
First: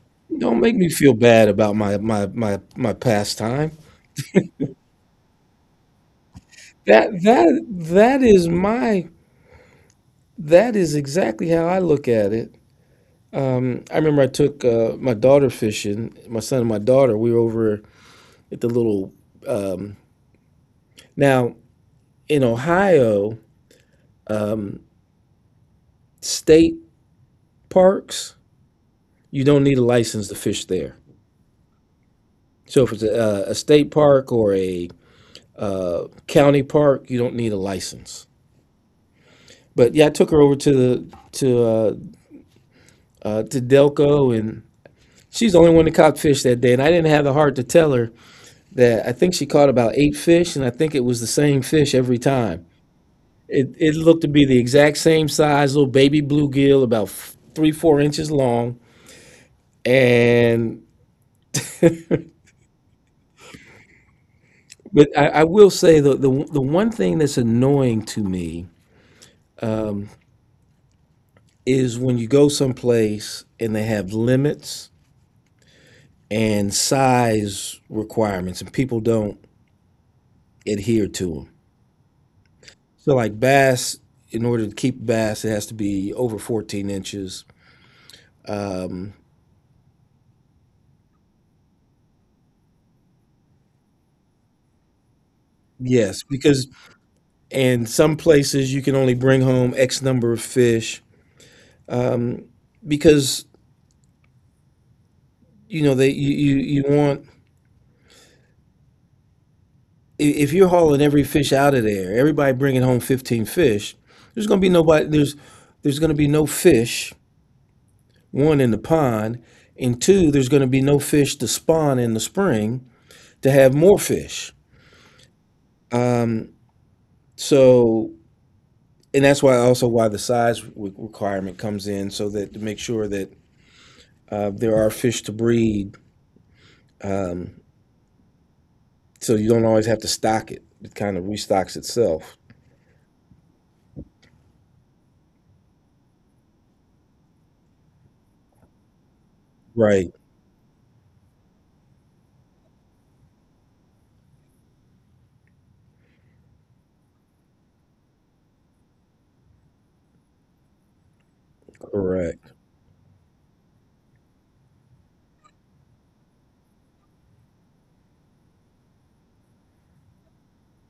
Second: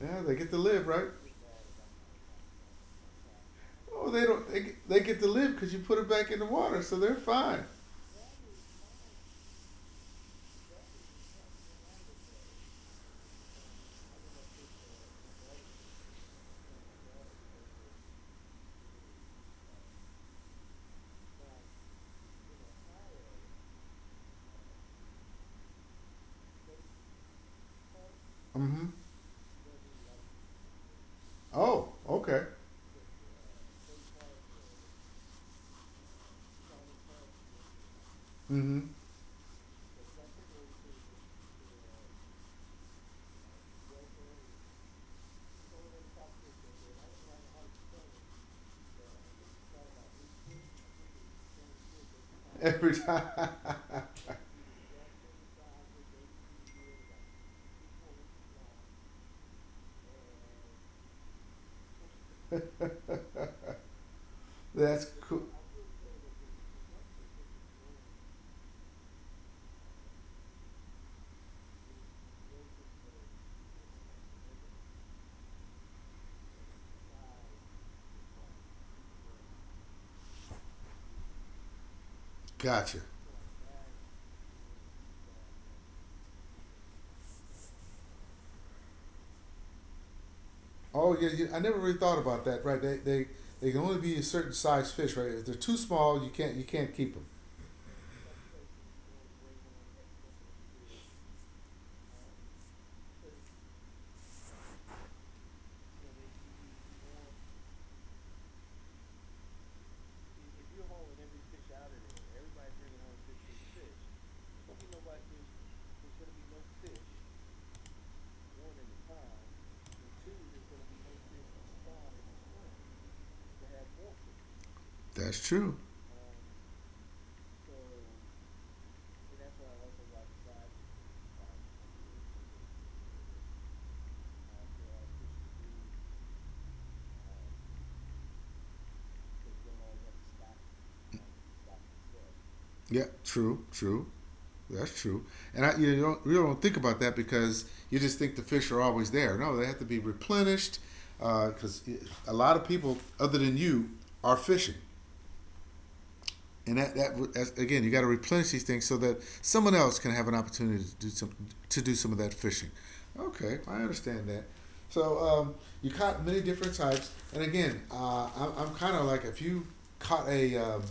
Speaker 1: Yeah, they get to
Speaker 2: don't make
Speaker 1: live,
Speaker 2: me
Speaker 1: right?
Speaker 2: feel bad about my my my my pastime.
Speaker 1: Oh, they don't. They get, they get to live because you put it back in the water, so they're
Speaker 2: That that
Speaker 1: fine.
Speaker 2: that is my— That is exactly how I look at it. Um, I remember I took uh, my daughter fishing, my son and my daughter. We were over at the little, um, now in Ohio, um, state parks,
Speaker 1: Mm-hmm.
Speaker 2: you don't need a license to fish there.
Speaker 1: Oh, okay.
Speaker 2: So if it's a, uh, a state park or a uh, county park, you don't need a license.
Speaker 1: Mm-hmm.
Speaker 2: But yeah, I took her over to the to uh, uh, to Delco, and she's the only one that caught fish that day. And I didn't have the heart to tell her that I think she caught about eight fish, and I think it was the same fish every time.
Speaker 1: Every time.
Speaker 2: It, it looked to be the exact same size, little baby bluegill, about three, four inches long. And,
Speaker 1: That's
Speaker 2: but I,
Speaker 1: cool.
Speaker 2: I will say the, the, the one thing that's annoying to me is when you go someplace and they have limits and size requirements, and people don't adhere to them.
Speaker 1: Gotcha.
Speaker 2: So, like bass, in order to keep bass, it has to be over fourteen inches. Um,
Speaker 1: Oh yeah, yeah, I never really thought about that. Right? They they they can only be a certain size fish, right? If they're too small,
Speaker 2: yes,
Speaker 1: you can't you
Speaker 2: because
Speaker 1: can't keep them.
Speaker 2: and some places you can only bring home X number of fish because you know they you you, you want if you're hauling every fish out of there, everybody bringing home fifteen fish. There's going to be nobody. There's there's going to be no fish. One in the pond, and two, there's going to be no fish to spawn in the spring to have more fish.
Speaker 1: That's true.
Speaker 2: So and that's why also why the size requirement comes in so that to make sure that uh, there are fish to breed. So you don't always have to stock it. It kind of restocks itself.
Speaker 1: Yeah, true, true. That's true. And I, you don't you don't think about that because you just think the fish are always there. No, they have to be
Speaker 2: Right,
Speaker 1: replenished because a lot of people other than you are fishing, and that that that's, again, you got to replenish these things so that someone else can have an opportunity to do some to do some of that
Speaker 2: correct.
Speaker 1: fishing. Okay, I understand that. So um, you caught many different types, and again, uh, I'm, I'm kind of like if you caught a, um,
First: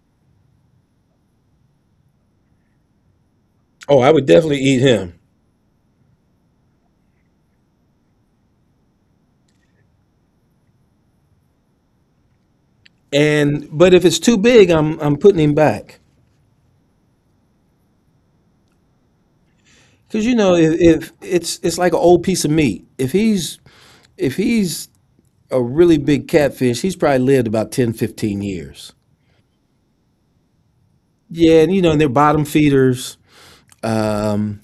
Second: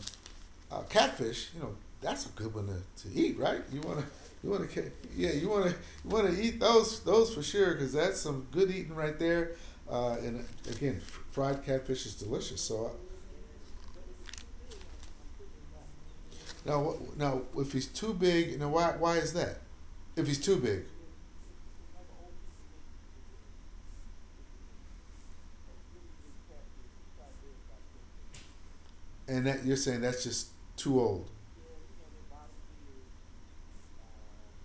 Speaker 1: a catfish, you know, that's a good one to to eat, right? You want
Speaker 2: Oh,
Speaker 1: to,
Speaker 2: I would
Speaker 1: you
Speaker 2: definitely
Speaker 1: want
Speaker 2: eat
Speaker 1: to,
Speaker 2: him.
Speaker 1: yeah. You want to, you want to eat those, those for sure, because that's some good eating right there. Uh, and again, fried catfish is delicious. So
Speaker 2: And but if it's too big, I'm I'm putting him back
Speaker 1: now, now, if he's too big, now why why is that?
Speaker 2: because
Speaker 1: If
Speaker 2: you
Speaker 1: he's
Speaker 2: know
Speaker 1: too
Speaker 2: if,
Speaker 1: big,
Speaker 2: if it's it's like an old piece of meat. If he's if he's a really big catfish, he's probably lived about ten, fifteen years.
Speaker 1: and that you're saying that's just too old.
Speaker 2: Yeah, and you know and they're bottom feeders. Um,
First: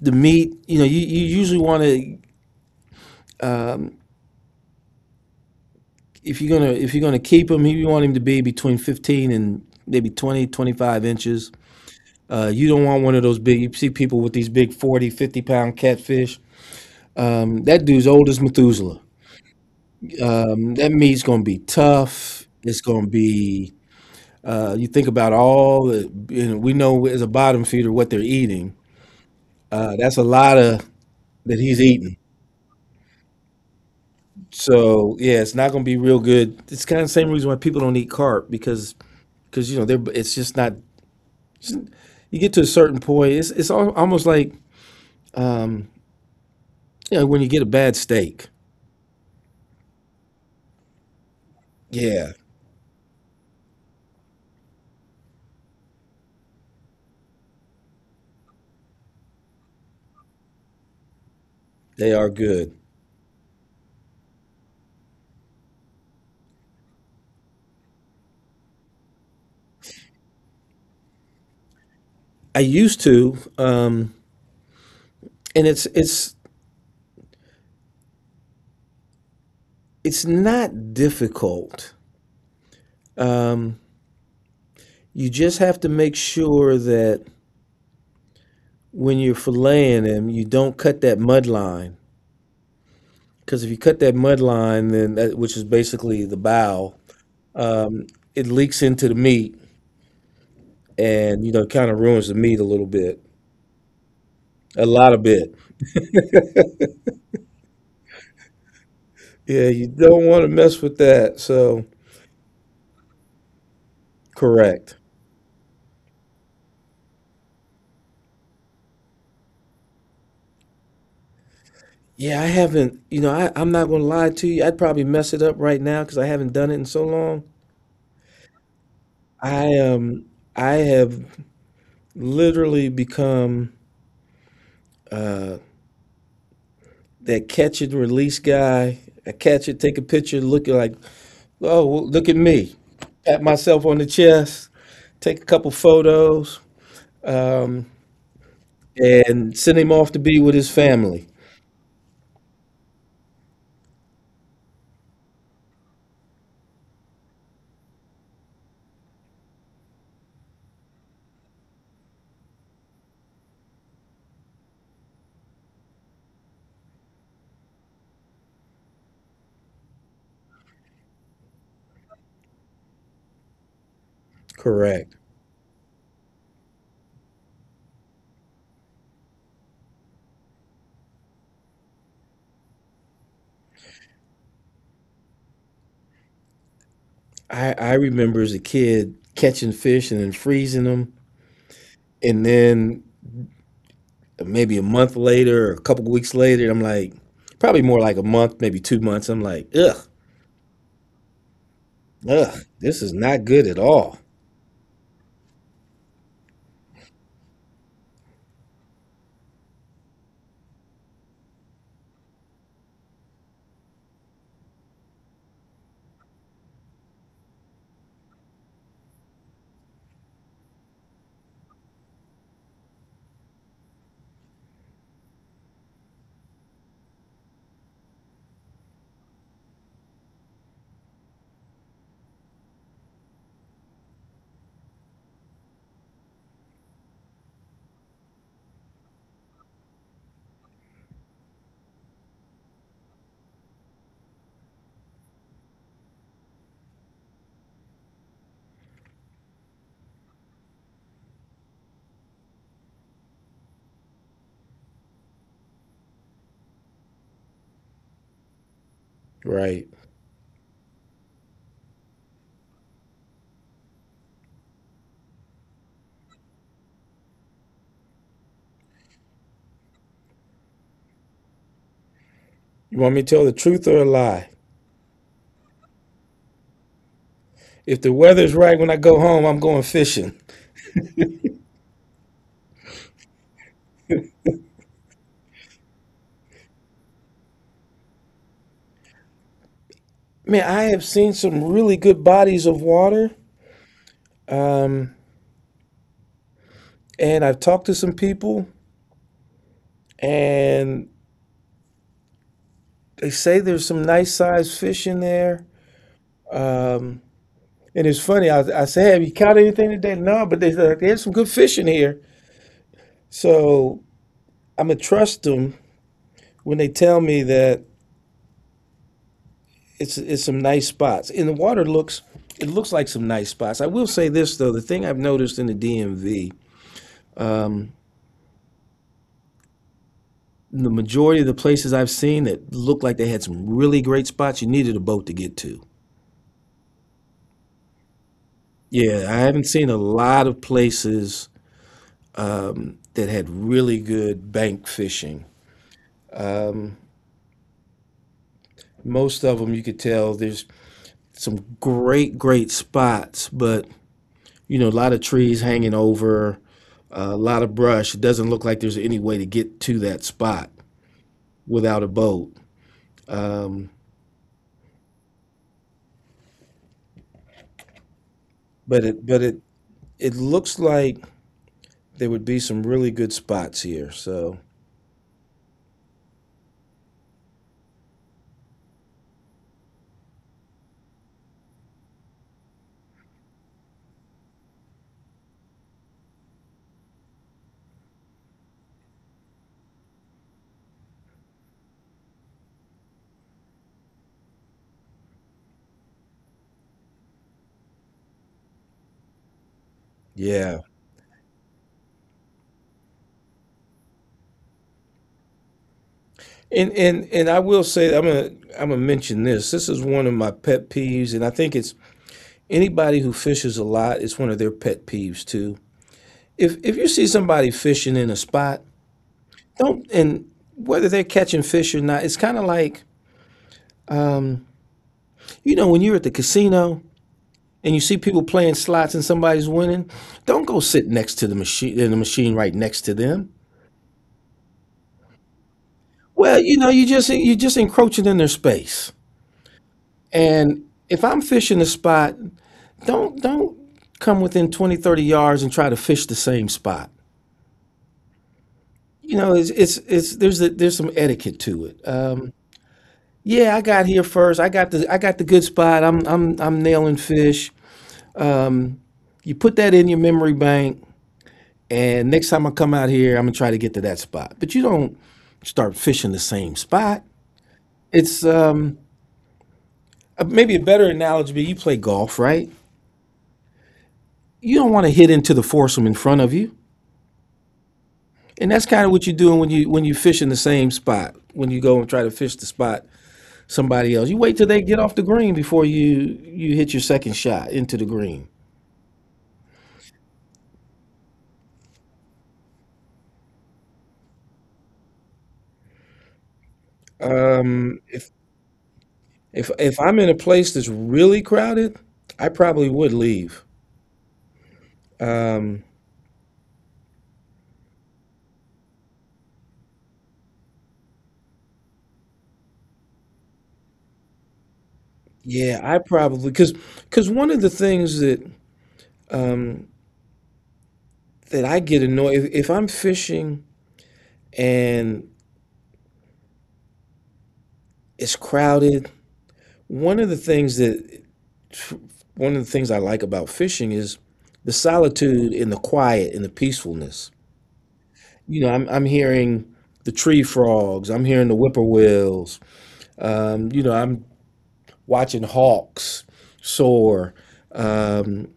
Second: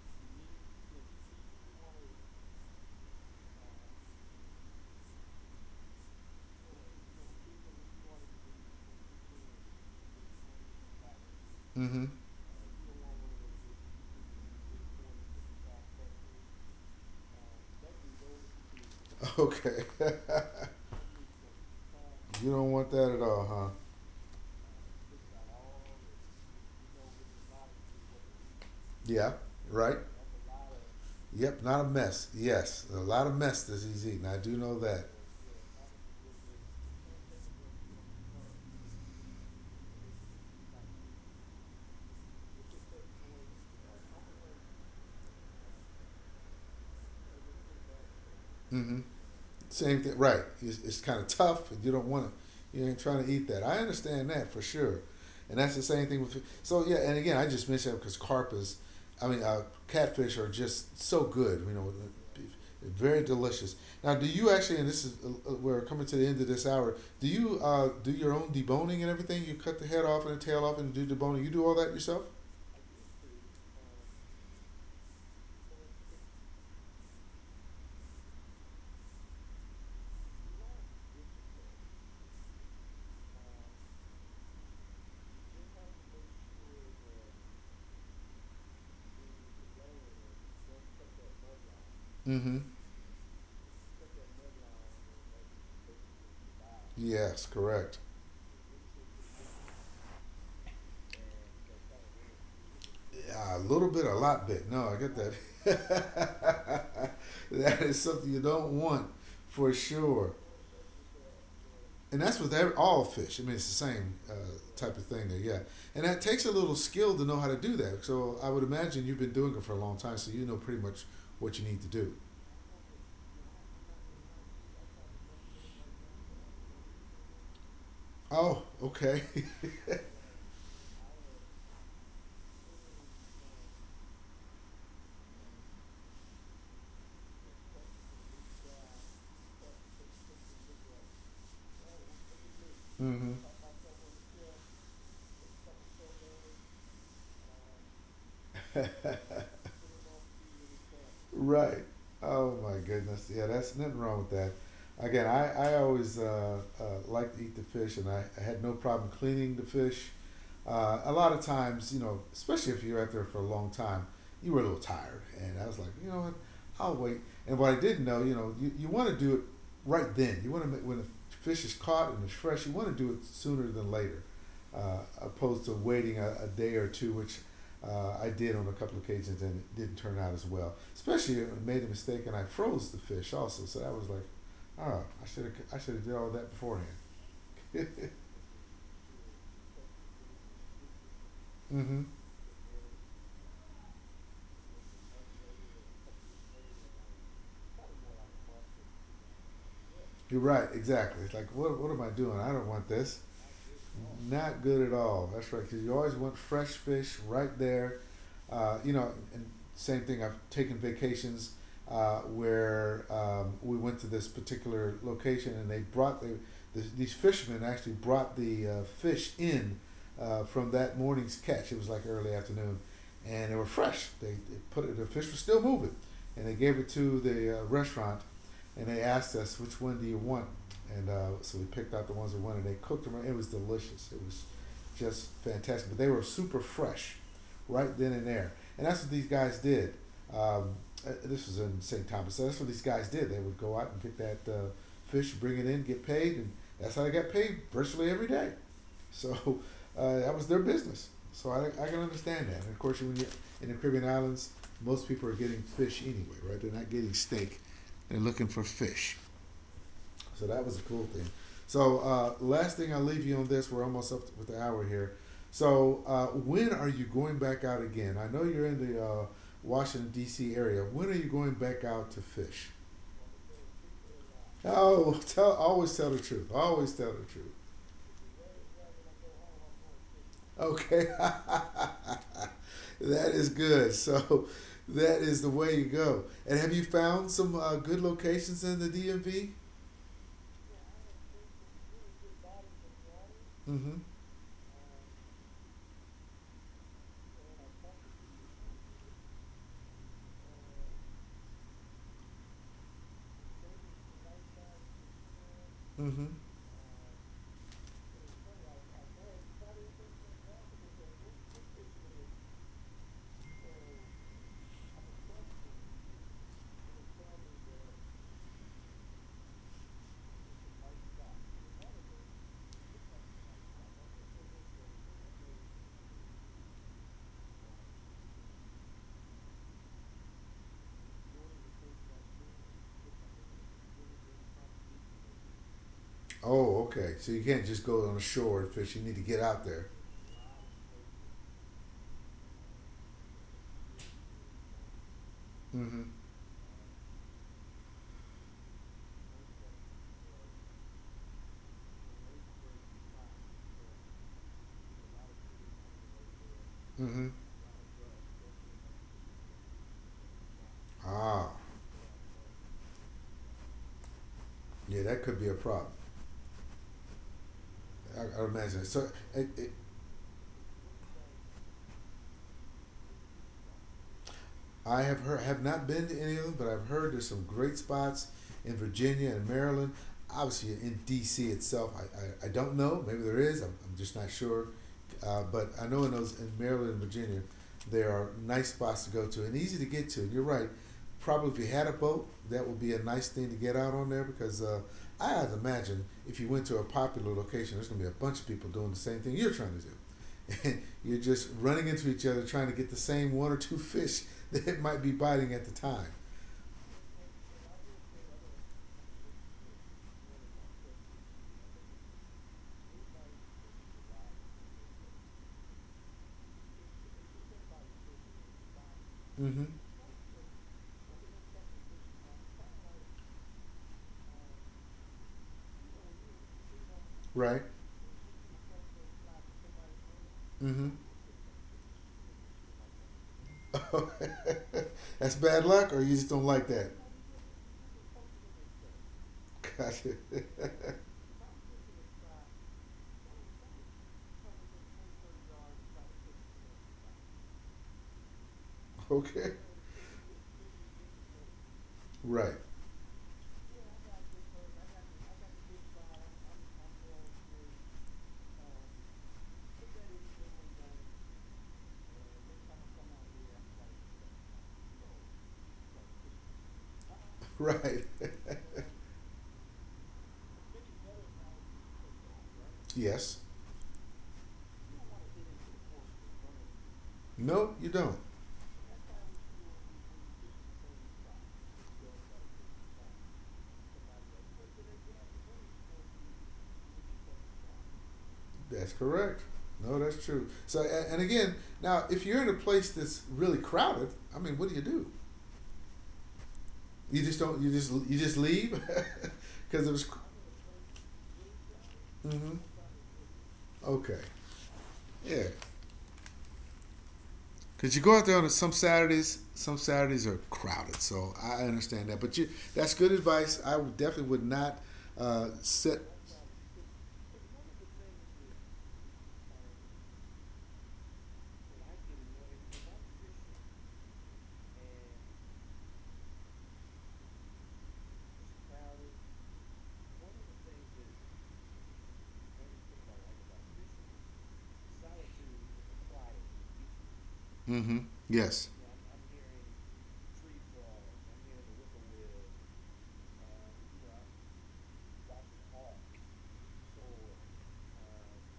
Speaker 2: the meat, you know, you, you usually want to if you're gonna if you're gonna keep him, you want him to be between fifteen and maybe twenty, twenty five inches.
Speaker 1: Mm-hmm.
Speaker 2: Uh, you don't want one of those big, you see people with these big forty, fifty pound catfish. Um, that dude's old as Methuselah.
Speaker 1: Okay.
Speaker 2: Um, that meat's going to be tough.
Speaker 1: You don't
Speaker 2: It's
Speaker 1: want
Speaker 2: going
Speaker 1: that
Speaker 2: to
Speaker 1: at all, huh?
Speaker 2: be, uh, you think about all the, you know, we know as a bottom feeder what they're eating.
Speaker 1: Yeah.
Speaker 2: Uh,
Speaker 1: Right.
Speaker 2: that's a lot of that
Speaker 1: Yep. Not
Speaker 2: he's
Speaker 1: a
Speaker 2: eating.
Speaker 1: mess. Yes. A lot of mess that he's eating. I do know that.
Speaker 2: So yeah, it's not going to be real good. It's kind of the same reason why people don't eat carp because because you know they're it's just not. You get to a certain point, it's it's almost like um, you know when you get a bad steak.
Speaker 1: Mm-hmm. Same thing, right? It's, it's kind of tough, and you don't want
Speaker 2: Yeah,
Speaker 1: to. You ain't trying to eat that. I understand that for sure, and that's the same thing with. So yeah, and again, I just mentioned it because carp is, I mean, uh, catfish are just so good. You know,
Speaker 2: they are good.
Speaker 1: very delicious. Now, do you actually? And this is uh, uh, we're coming to the end of this hour. Do you uh, do your own deboning and everything? You cut the head off and the tail off and do deboning. You do all that yourself?
Speaker 2: I used to, um, and it's it's it's not difficult. You just have to make sure that when you're filleting them, you don't cut that mud line.
Speaker 1: Mm-hmm.
Speaker 2: Because if you cut that mud line, then that, which is basically the bow,
Speaker 1: Yes, correct.
Speaker 2: it leaks into the meat, and you know, kind of ruins the meat a little bit,
Speaker 1: Yeah, a little bit, a lot bit.
Speaker 2: a
Speaker 1: No, I
Speaker 2: lot
Speaker 1: get
Speaker 2: of bit.
Speaker 1: that. That is something you don't want
Speaker 2: Yeah,
Speaker 1: for
Speaker 2: you don't
Speaker 1: sure.
Speaker 2: want to mess with that. So
Speaker 1: And that's with every, all fish. I mean, it's the same uh, type
Speaker 2: correct.
Speaker 1: of thing there, yeah. And that takes a little skill to know how to do that. So I would imagine you've been doing it for a long time, so you know pretty much what you need to do.
Speaker 2: Yeah, I haven't. You know, I, I'm not gonna lie to you. I'd probably mess it up right now because I haven't done it in so long.
Speaker 1: Oh, okay.
Speaker 2: I um I have literally become uh that catch and release guy. I catch it, take a picture, look at like, oh, well, look at me.
Speaker 1: Mm-hmm.
Speaker 2: Pat myself on the chest, take a couple photos, um, and send him off to be with his family.
Speaker 1: Right. Oh my goodness. Yeah, that's nothing wrong with that. Again, I, I always uh, uh, like to eat the fish, and I, I had no problem cleaning the fish. Uh, a lot of times, you know, especially if you're out there for a long time, you were a little tired. And I was like, you know what, I'll wait. And what I didn't know, you know, you, you want to do it right then. You want to make, when the fish is caught and it's fresh, you want to do it sooner than later, uh,
Speaker 2: Correct.
Speaker 1: opposed to waiting a, a day or two, which uh, I did on a couple of occasions and it didn't turn out as well. Especially I made a mistake and I froze the fish also. So that was like, oh, I should have I should have did all that beforehand.
Speaker 2: I, I
Speaker 1: mm-hmm.
Speaker 2: remember as a kid catching fish and then freezing them. And then maybe a month later or a couple weeks later, I'm like, probably more like a month, maybe two months. I'm like, ugh.
Speaker 1: You're right, exactly. It's like what what am I doing? I
Speaker 2: Ugh,
Speaker 1: don't want
Speaker 2: this is
Speaker 1: this.
Speaker 2: not good at all.
Speaker 1: Not good at all. That's right. Because you always want fresh fish right there. Uh, you know, and same thing. I've taken vacations uh, where um, we went to this particular location and they brought the, the these fishermen actually brought the uh, fish in uh, from that morning's catch. It was like early afternoon, and they were fresh. They, they put it. The fish was still moving, and they gave it to the uh, restaurant and they asked us, which one do you want? And uh, so we picked out the ones we wanted. They cooked them. It was delicious. It was just fantastic. But they were super fresh, right then and there. And that's what these guys did. Um, uh, this was in saint Thomas. So that's what these guys did. They would go out and get that uh, fish, bring it in, get paid, and that's how they got paid virtually every day. So uh, that was their business. So I, I can understand that. And of course, when you in the Caribbean islands, most people are getting fish anyway, right? They're not getting steak. They're looking for fish.
Speaker 2: Right.
Speaker 1: So that was a cool thing. So uh, last thing I'll leave you on this. We're almost up with the hour here. So uh, when are you going back out again? I know you're in the uh, Washington D C area. When are you going back out to fish?
Speaker 2: You want me to tell the truth or a lie?
Speaker 1: Oh, tell always tell the truth. Always tell the truth.
Speaker 2: If the weather's right when I go home, I'm going fishing.
Speaker 1: Okay, that is good. So that is the way you go. And have you found some uh, good locations in the D M V?
Speaker 2: Man, I have seen some really good bodies of water.
Speaker 1: Mm-hmm.
Speaker 2: Um, and I've talked to some people, and they say there's some nice sized fish in there.
Speaker 1: Mm-hmm.
Speaker 2: Um, and it's funny, I, I say, have you caught anything today? No, but they said, there's some good fish in here. So I'm going to trust them when they tell me that it's it's some nice spots. And the water looks it looks like some nice spots. I will say this though, the thing I've noticed in the D M V, the majority of the places I've seen that looked like they had some really great spots, you needed a boat to get to.
Speaker 1: Oh, okay. So you can't just go on the shore and fish. You need to
Speaker 2: Yeah,
Speaker 1: get
Speaker 2: I
Speaker 1: out
Speaker 2: haven't
Speaker 1: there.
Speaker 2: seen a lot of places that had really good bank fishing.
Speaker 1: Mm-hmm.
Speaker 2: Most of them you could tell there's some great great spots, but you know, a lot of trees hanging over,
Speaker 1: Mm-hmm.
Speaker 2: a lot of brush. It doesn't look like there's any way to get to that spot
Speaker 1: Ah,
Speaker 2: without a boat. Um,
Speaker 1: yeah, that could be a problem. I, I imagine. So,
Speaker 2: But it but
Speaker 1: it,
Speaker 2: it
Speaker 1: it,
Speaker 2: it looks like there would be some really good spots here. So
Speaker 1: I have heard, have not been to any of them, but I've heard there's some great spots in Virginia and Maryland. Obviously, in D C itself, I, I, I don't know. Maybe there is. I'm, I'm just not sure. Uh, but I know in those in Maryland and Virginia, there are nice spots to go to and easy to get to. And you're right. Probably if you had a boat, that would be a nice thing to get out on there because uh, I have to imagine if you went to a popular location, there's going to be a bunch of people doing the same thing you're trying to do.
Speaker 2: yeah.
Speaker 1: You're just running into each other trying to get the same one or two fish that might be biting at the time.
Speaker 2: And and and I will say I'm gonna I'm gonna mention this. This is one of my pet peeves, and I think it's anybody who fishes a lot, it's one of their pet peeves too. If if you see somebody fishing in a spot,
Speaker 1: Mm-hmm.
Speaker 2: don't and whether they're catching fish or not, it's kind of like, you know, when you're at the casino
Speaker 1: Right.
Speaker 2: and you see people playing slots and somebody's winning, don't go
Speaker 1: Mm-hmm.
Speaker 2: sit next to the machine in the machine right next to them.
Speaker 1: That's bad luck, or you just don't
Speaker 2: Well,
Speaker 1: like
Speaker 2: you
Speaker 1: that.
Speaker 2: know, you just you're just encroaching in their space.
Speaker 1: Gotcha.
Speaker 2: And if I'm fishing a spot, don't don't come within twenty thirty yards and try to fish the same spot. You
Speaker 1: okay.
Speaker 2: know, it's it's, it's there's a, there's some etiquette to it. Um,
Speaker 1: Right.
Speaker 2: yeah, I got here first. I got the I got the good spot. I'm I'm I'm nailing fish. You put that in your memory bank, and next time I come out here, I'm gonna try to get to that spot. But you don't start fishing the same spot.
Speaker 1: Right.
Speaker 2: It's um, maybe a better analogy. You play golf, right?
Speaker 1: yes.
Speaker 2: You don't want to hit into the foursome in front of you.
Speaker 1: No, you don't.
Speaker 2: And that's kind of what you're doing when you when you fish in the same spot. When you go and try to fish the spot somebody else, you wait till they get off the green before you you hit your second shot into the green.
Speaker 1: That's correct. No, that's true. So, and again, now if you're in a place that's really crowded, I mean, what do you do? You just don't. You just
Speaker 2: Um,
Speaker 1: you
Speaker 2: if
Speaker 1: just leave
Speaker 2: if
Speaker 1: because it
Speaker 2: if
Speaker 1: was.
Speaker 2: I'm in a place that's really crowded, I
Speaker 1: Mm-hmm.
Speaker 2: probably would leave.
Speaker 1: Okay. Yeah.
Speaker 2: Um,
Speaker 1: Cause you go out there on some Saturdays. Some Saturdays are crowded, so I understand that. But you, that's good advice. I definitely would not uh,
Speaker 2: yeah,
Speaker 1: set.
Speaker 2: I probably because because one of the things that um, that I get annoyed if, if I'm fishing and it's crowded. One of the things that one of the things I like about fishing is the solitude and the quiet and the peacefulness.
Speaker 1: Mm-hmm.
Speaker 2: You
Speaker 1: Yes.
Speaker 2: know, I'm I'm hearing the tree frogs, I'm hearing the whippoorwills, um, you know, I'm watching hawks soar. Um,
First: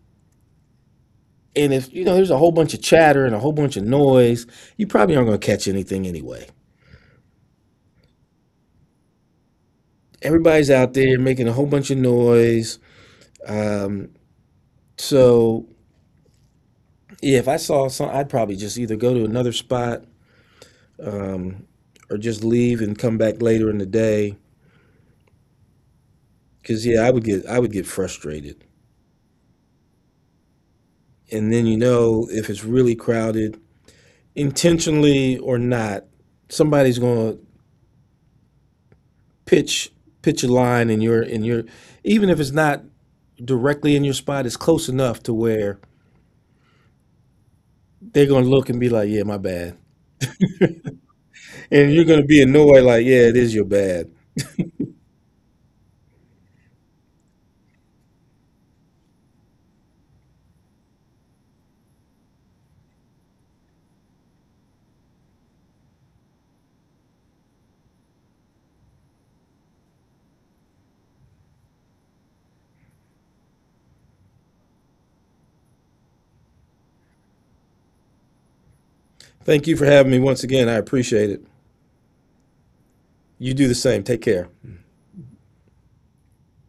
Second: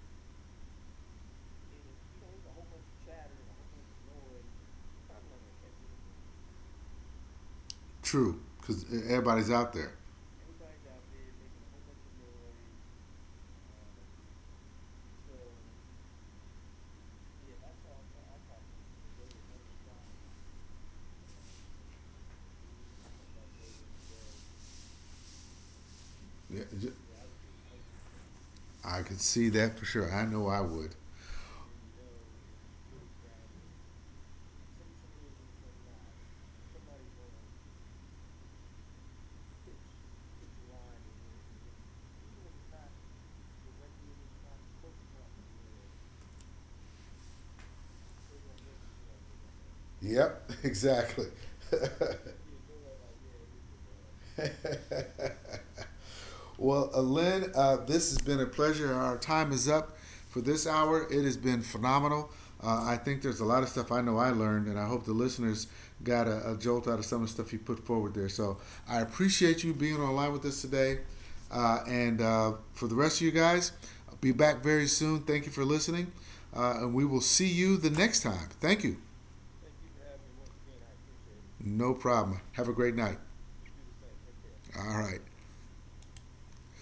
Speaker 2: and if you know there's a whole bunch of chatter and a whole bunch of noise, you probably aren't gonna catch anything anyway.
Speaker 1: True, because everybody's out there.
Speaker 2: Everybody's out there making a whole bunch of noise. Um, so yeah, if I saw some, I'd probably just either go to another spot um, or just leave and come back later in the day.
Speaker 1: Yeah,
Speaker 2: Because
Speaker 1: j-
Speaker 2: yeah, I would get I would get frustrated,
Speaker 1: I could see that for sure. I know I would.
Speaker 2: and then you know if it's really crowded, intentionally or not, somebody's going to pitch pitch a line in your in your even if it's not directly in your spot, it's close enough to where they're going to look and be like, yeah, my bad,
Speaker 1: Yep, exactly.
Speaker 2: and you're going to be annoyed like, yeah, it is your bad.
Speaker 1: well, uh, Lynn, uh, this has been a pleasure. Our time is up for this hour. It has been phenomenal. Uh, I think there's a lot of stuff I know I learned, and I hope the listeners got a, a jolt out of some of the stuff you put forward there. So I appreciate you being online with us today. Uh, and uh, For the rest of you guys, I'll be back very soon. Thank you for listening, uh, and we will see you the next time. Thank you.
Speaker 2: Thank you for having me once again. I appreciate it.
Speaker 1: No problem. Have a great night.
Speaker 2: You do the same. Take care.
Speaker 1: All right.